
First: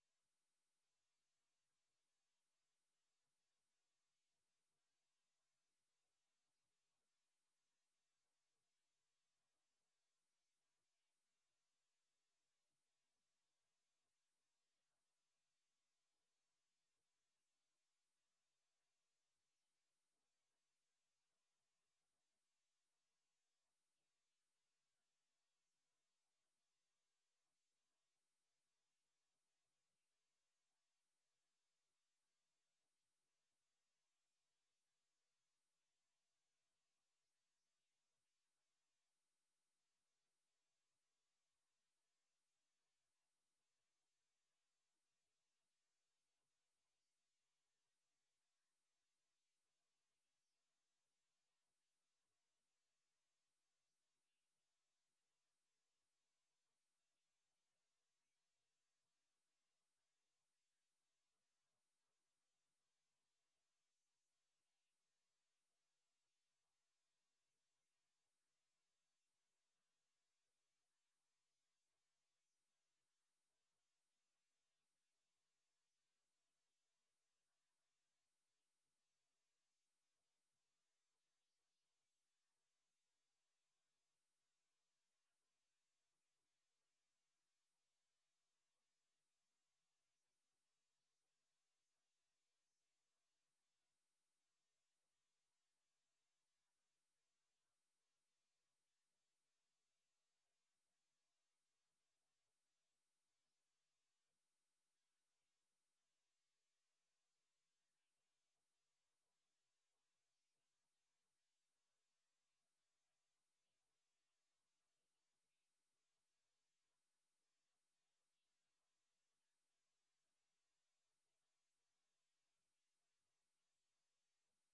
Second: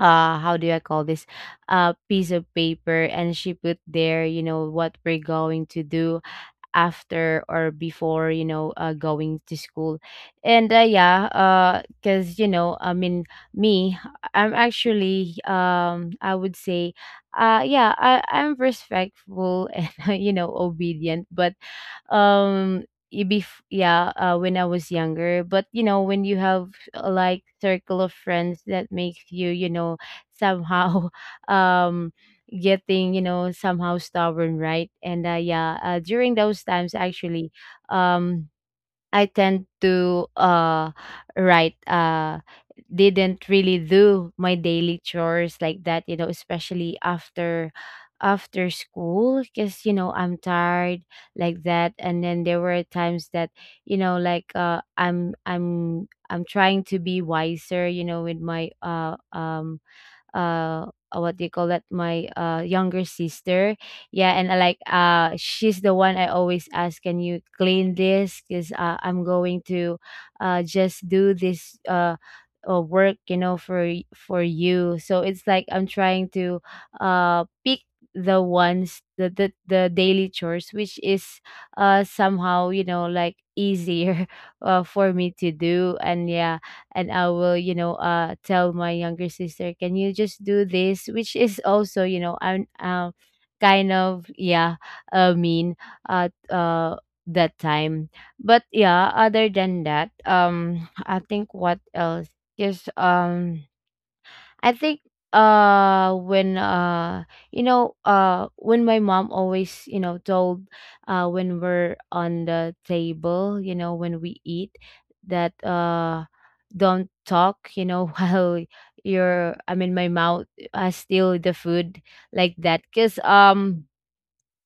[SPEAKER 2] uh how do I call this, uh piece of paper, and she put there, you know, what we're going to do after or before, you know, uh, going to school. And uh, yeah, uh cuz, you know, I mean, me, I'm actually, um I would say, uh yeah, I I'm respectful [laughs] and, you know, obedient, but um y- bef- yeah, uh, when I was younger, but, you know, when you have, uh, like circle of friends that makes you, you know, somehow [laughs] um getting, you know, somehow stubborn, right. And uh, yeah, uh, during those times actually, um I tend to uh write uh didn't really do my daily chores, like that, you know, especially after after school, because, you know, I'm tired, like that. And then there were times that, you know, like uh I'm I'm I'm trying to be wiser, you know, with my uh um uh uh, what do you call that, my uh younger sister. Yeah. And I like, uh she's the one I always ask, can you clean this, because, uh, I'm going to uh just do this uh uh, work, you know, for y- for you. So it's like I'm trying to uh pick the ones, the, the the daily chores, which is uh somehow, you know, like easier [laughs] uh, for me to do. And yeah, and I will, you know, uh, tell my younger sister, "Can you just do this?" Which is also, you know, I'm, um, kind of yeah, uh, mean at uh that time. But yeah, other than that, um, I think what else? Just um I think uh when uh you know, uh when my mom always, you know, told, uh when we're on the table, you know, when we eat, that, uh don't talk, you know, [laughs] while you're, I mean, my mouth, uh, still the food, like that. Because um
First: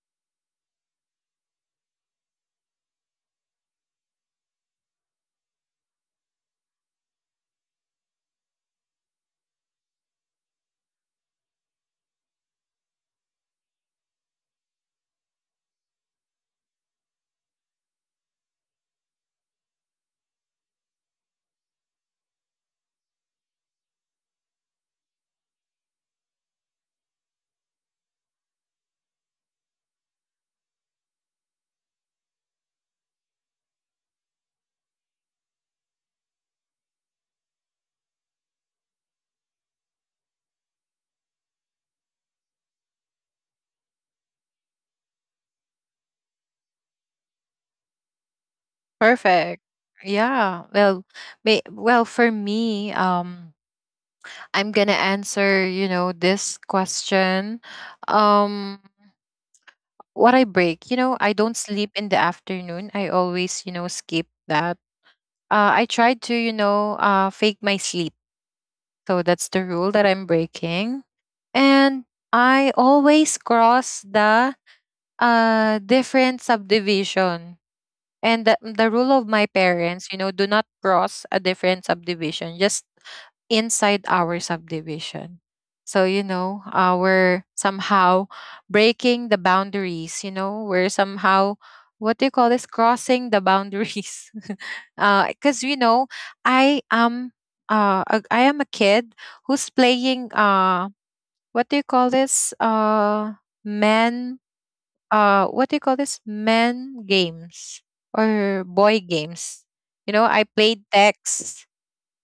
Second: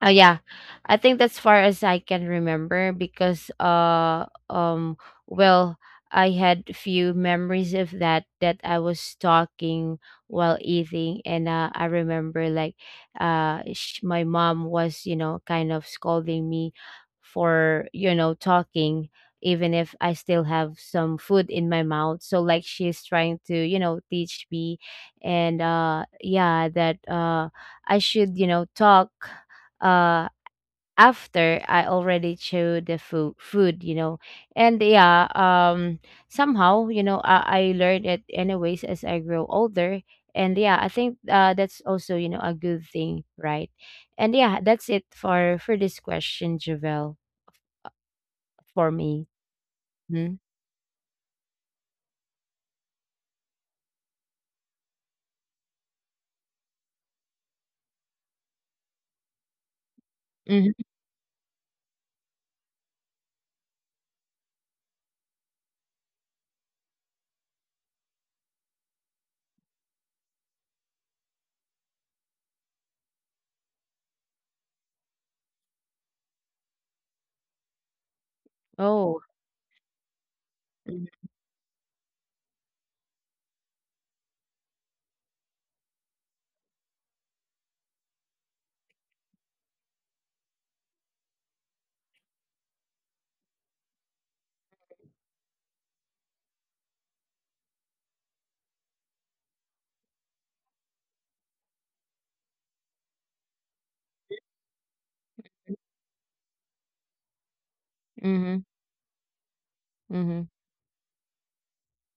[SPEAKER 2] oh yeah, I think that's far as I can remember, because uh um well, I had few memories of that, that I was talking while eating. And uh, I remember like uh sh- my mom was, you know, kind of scolding me for, you know, talking even if I still have some food in my mouth. So like she's trying to, you know, teach me. And uh yeah, that uh I should, you know, talk uh after I already chew the food food, you know. And yeah, um somehow, you know, I, I learned it anyways as I grow older. And yeah, I think uh that's also, you know, a good thing, right? And yeah, that's it for for this question, Javel, for me.
[SPEAKER 1] Perfect.
[SPEAKER 2] Hmm.
[SPEAKER 1] Yeah. Well, may, well for me, um I'm gonna answer, you know, this question. Um, what I
[SPEAKER 2] Hmm.
[SPEAKER 1] break, you know, I don't sleep in the afternoon. I always, you know, skip that. Uh, I try to, you know, uh, fake my sleep. So that's the rule that I'm breaking. And I always cross the, uh different subdivision. And the, the rule
[SPEAKER 2] Oh.
[SPEAKER 1] of my parents, you know, do not
[SPEAKER 2] Mm-hmm.
[SPEAKER 1] cross a different subdivision, just inside our subdivision. So, you know, uh, we're somehow breaking the boundaries, you know, we're somehow, what do you call this, crossing the boundaries. [laughs] Because, you know, I am. Uh, a- I am a kid who's playing, uh what do you call this uh men, uh what do you call this, men games or boy games, you know, I
[SPEAKER 2] Mm-hmm.
[SPEAKER 1] played text,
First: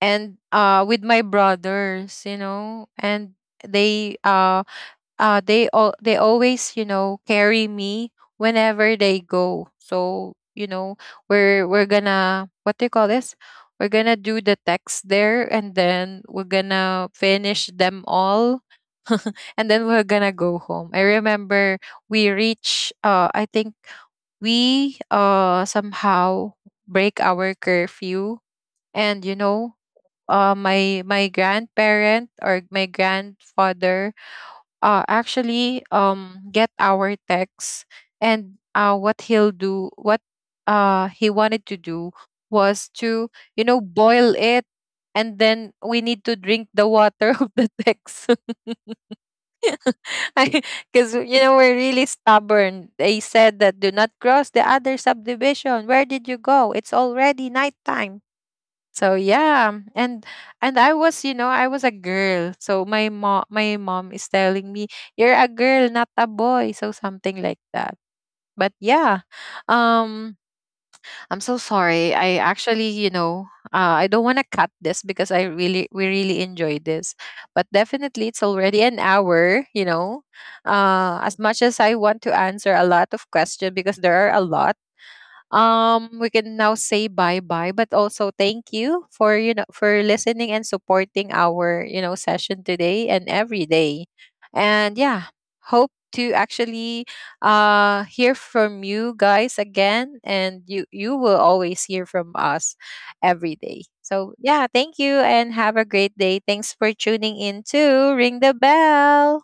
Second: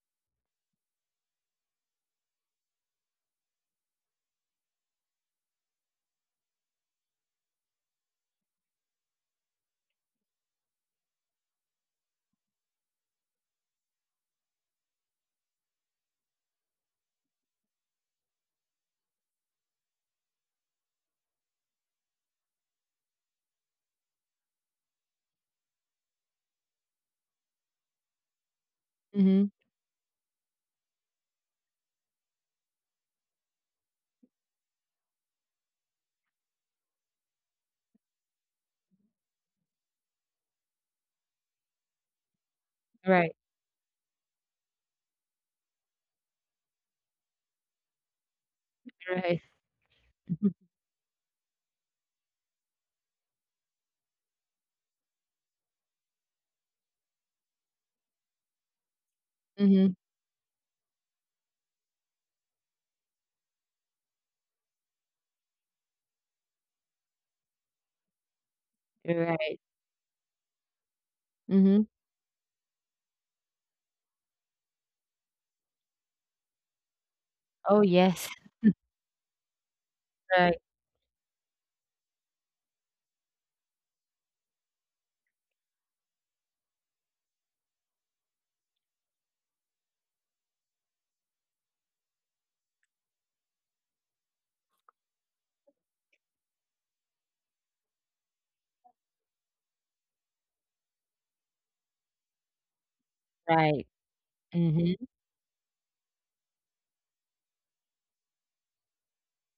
[SPEAKER 1] and uh with my brothers, you know. And they uh uh they all they always, you know, carry me whenever they go. So you know, we're we're gonna what do you call this we're gonna do the text there, and then we're gonna finish them all, and then we're gonna go home. I remember we reach, uh I think, we uh somehow break our curfew. And you
[SPEAKER 2] Mm-hmm.
[SPEAKER 1] know, uh my my grandparent, or my grandfather, uh actually um get our text. And uh what he'll do what uh he wanted to do was
[SPEAKER 2] Right.
[SPEAKER 1] to, you know, boil it, and then we need to drink the water [laughs] of the text. [laughs]
[SPEAKER 2] Right. [laughs]
[SPEAKER 1] [laughs] Because, you know, we're really stubborn. They said that, do not cross the other subdivision. Where did you go? It's already nighttime. So yeah,
[SPEAKER 2] Mm-hmm.
[SPEAKER 1] and and I was, you know, I was a girl. So my mom, my mom is telling me, "You're a girl, not a boy." So something like that. But yeah,
[SPEAKER 2] Right.
[SPEAKER 1] um, I'm so
[SPEAKER 2] Mm-hmm.
[SPEAKER 1] sorry. I actually, you know, uh, I don't want to cut this because I really, we really enjoyed this. But
[SPEAKER 2] Oh
[SPEAKER 1] definitely,
[SPEAKER 2] yes.
[SPEAKER 1] it's already an hour. You know,
[SPEAKER 2] Right.
[SPEAKER 1] uh, as much as I want to answer a lot of questions because there are a lot, um we can now say bye bye. But also, thank you for, you know, for listening and supporting our, you know, session today and every day. And yeah, hope to actually uh hear from you guys again, and you you will always hear from us every
[SPEAKER 2] Right.
[SPEAKER 1] day. So yeah,
[SPEAKER 2] Mm-hmm.
[SPEAKER 1] thank you, and have a great day. Thanks for tuning in to Ring the Bell.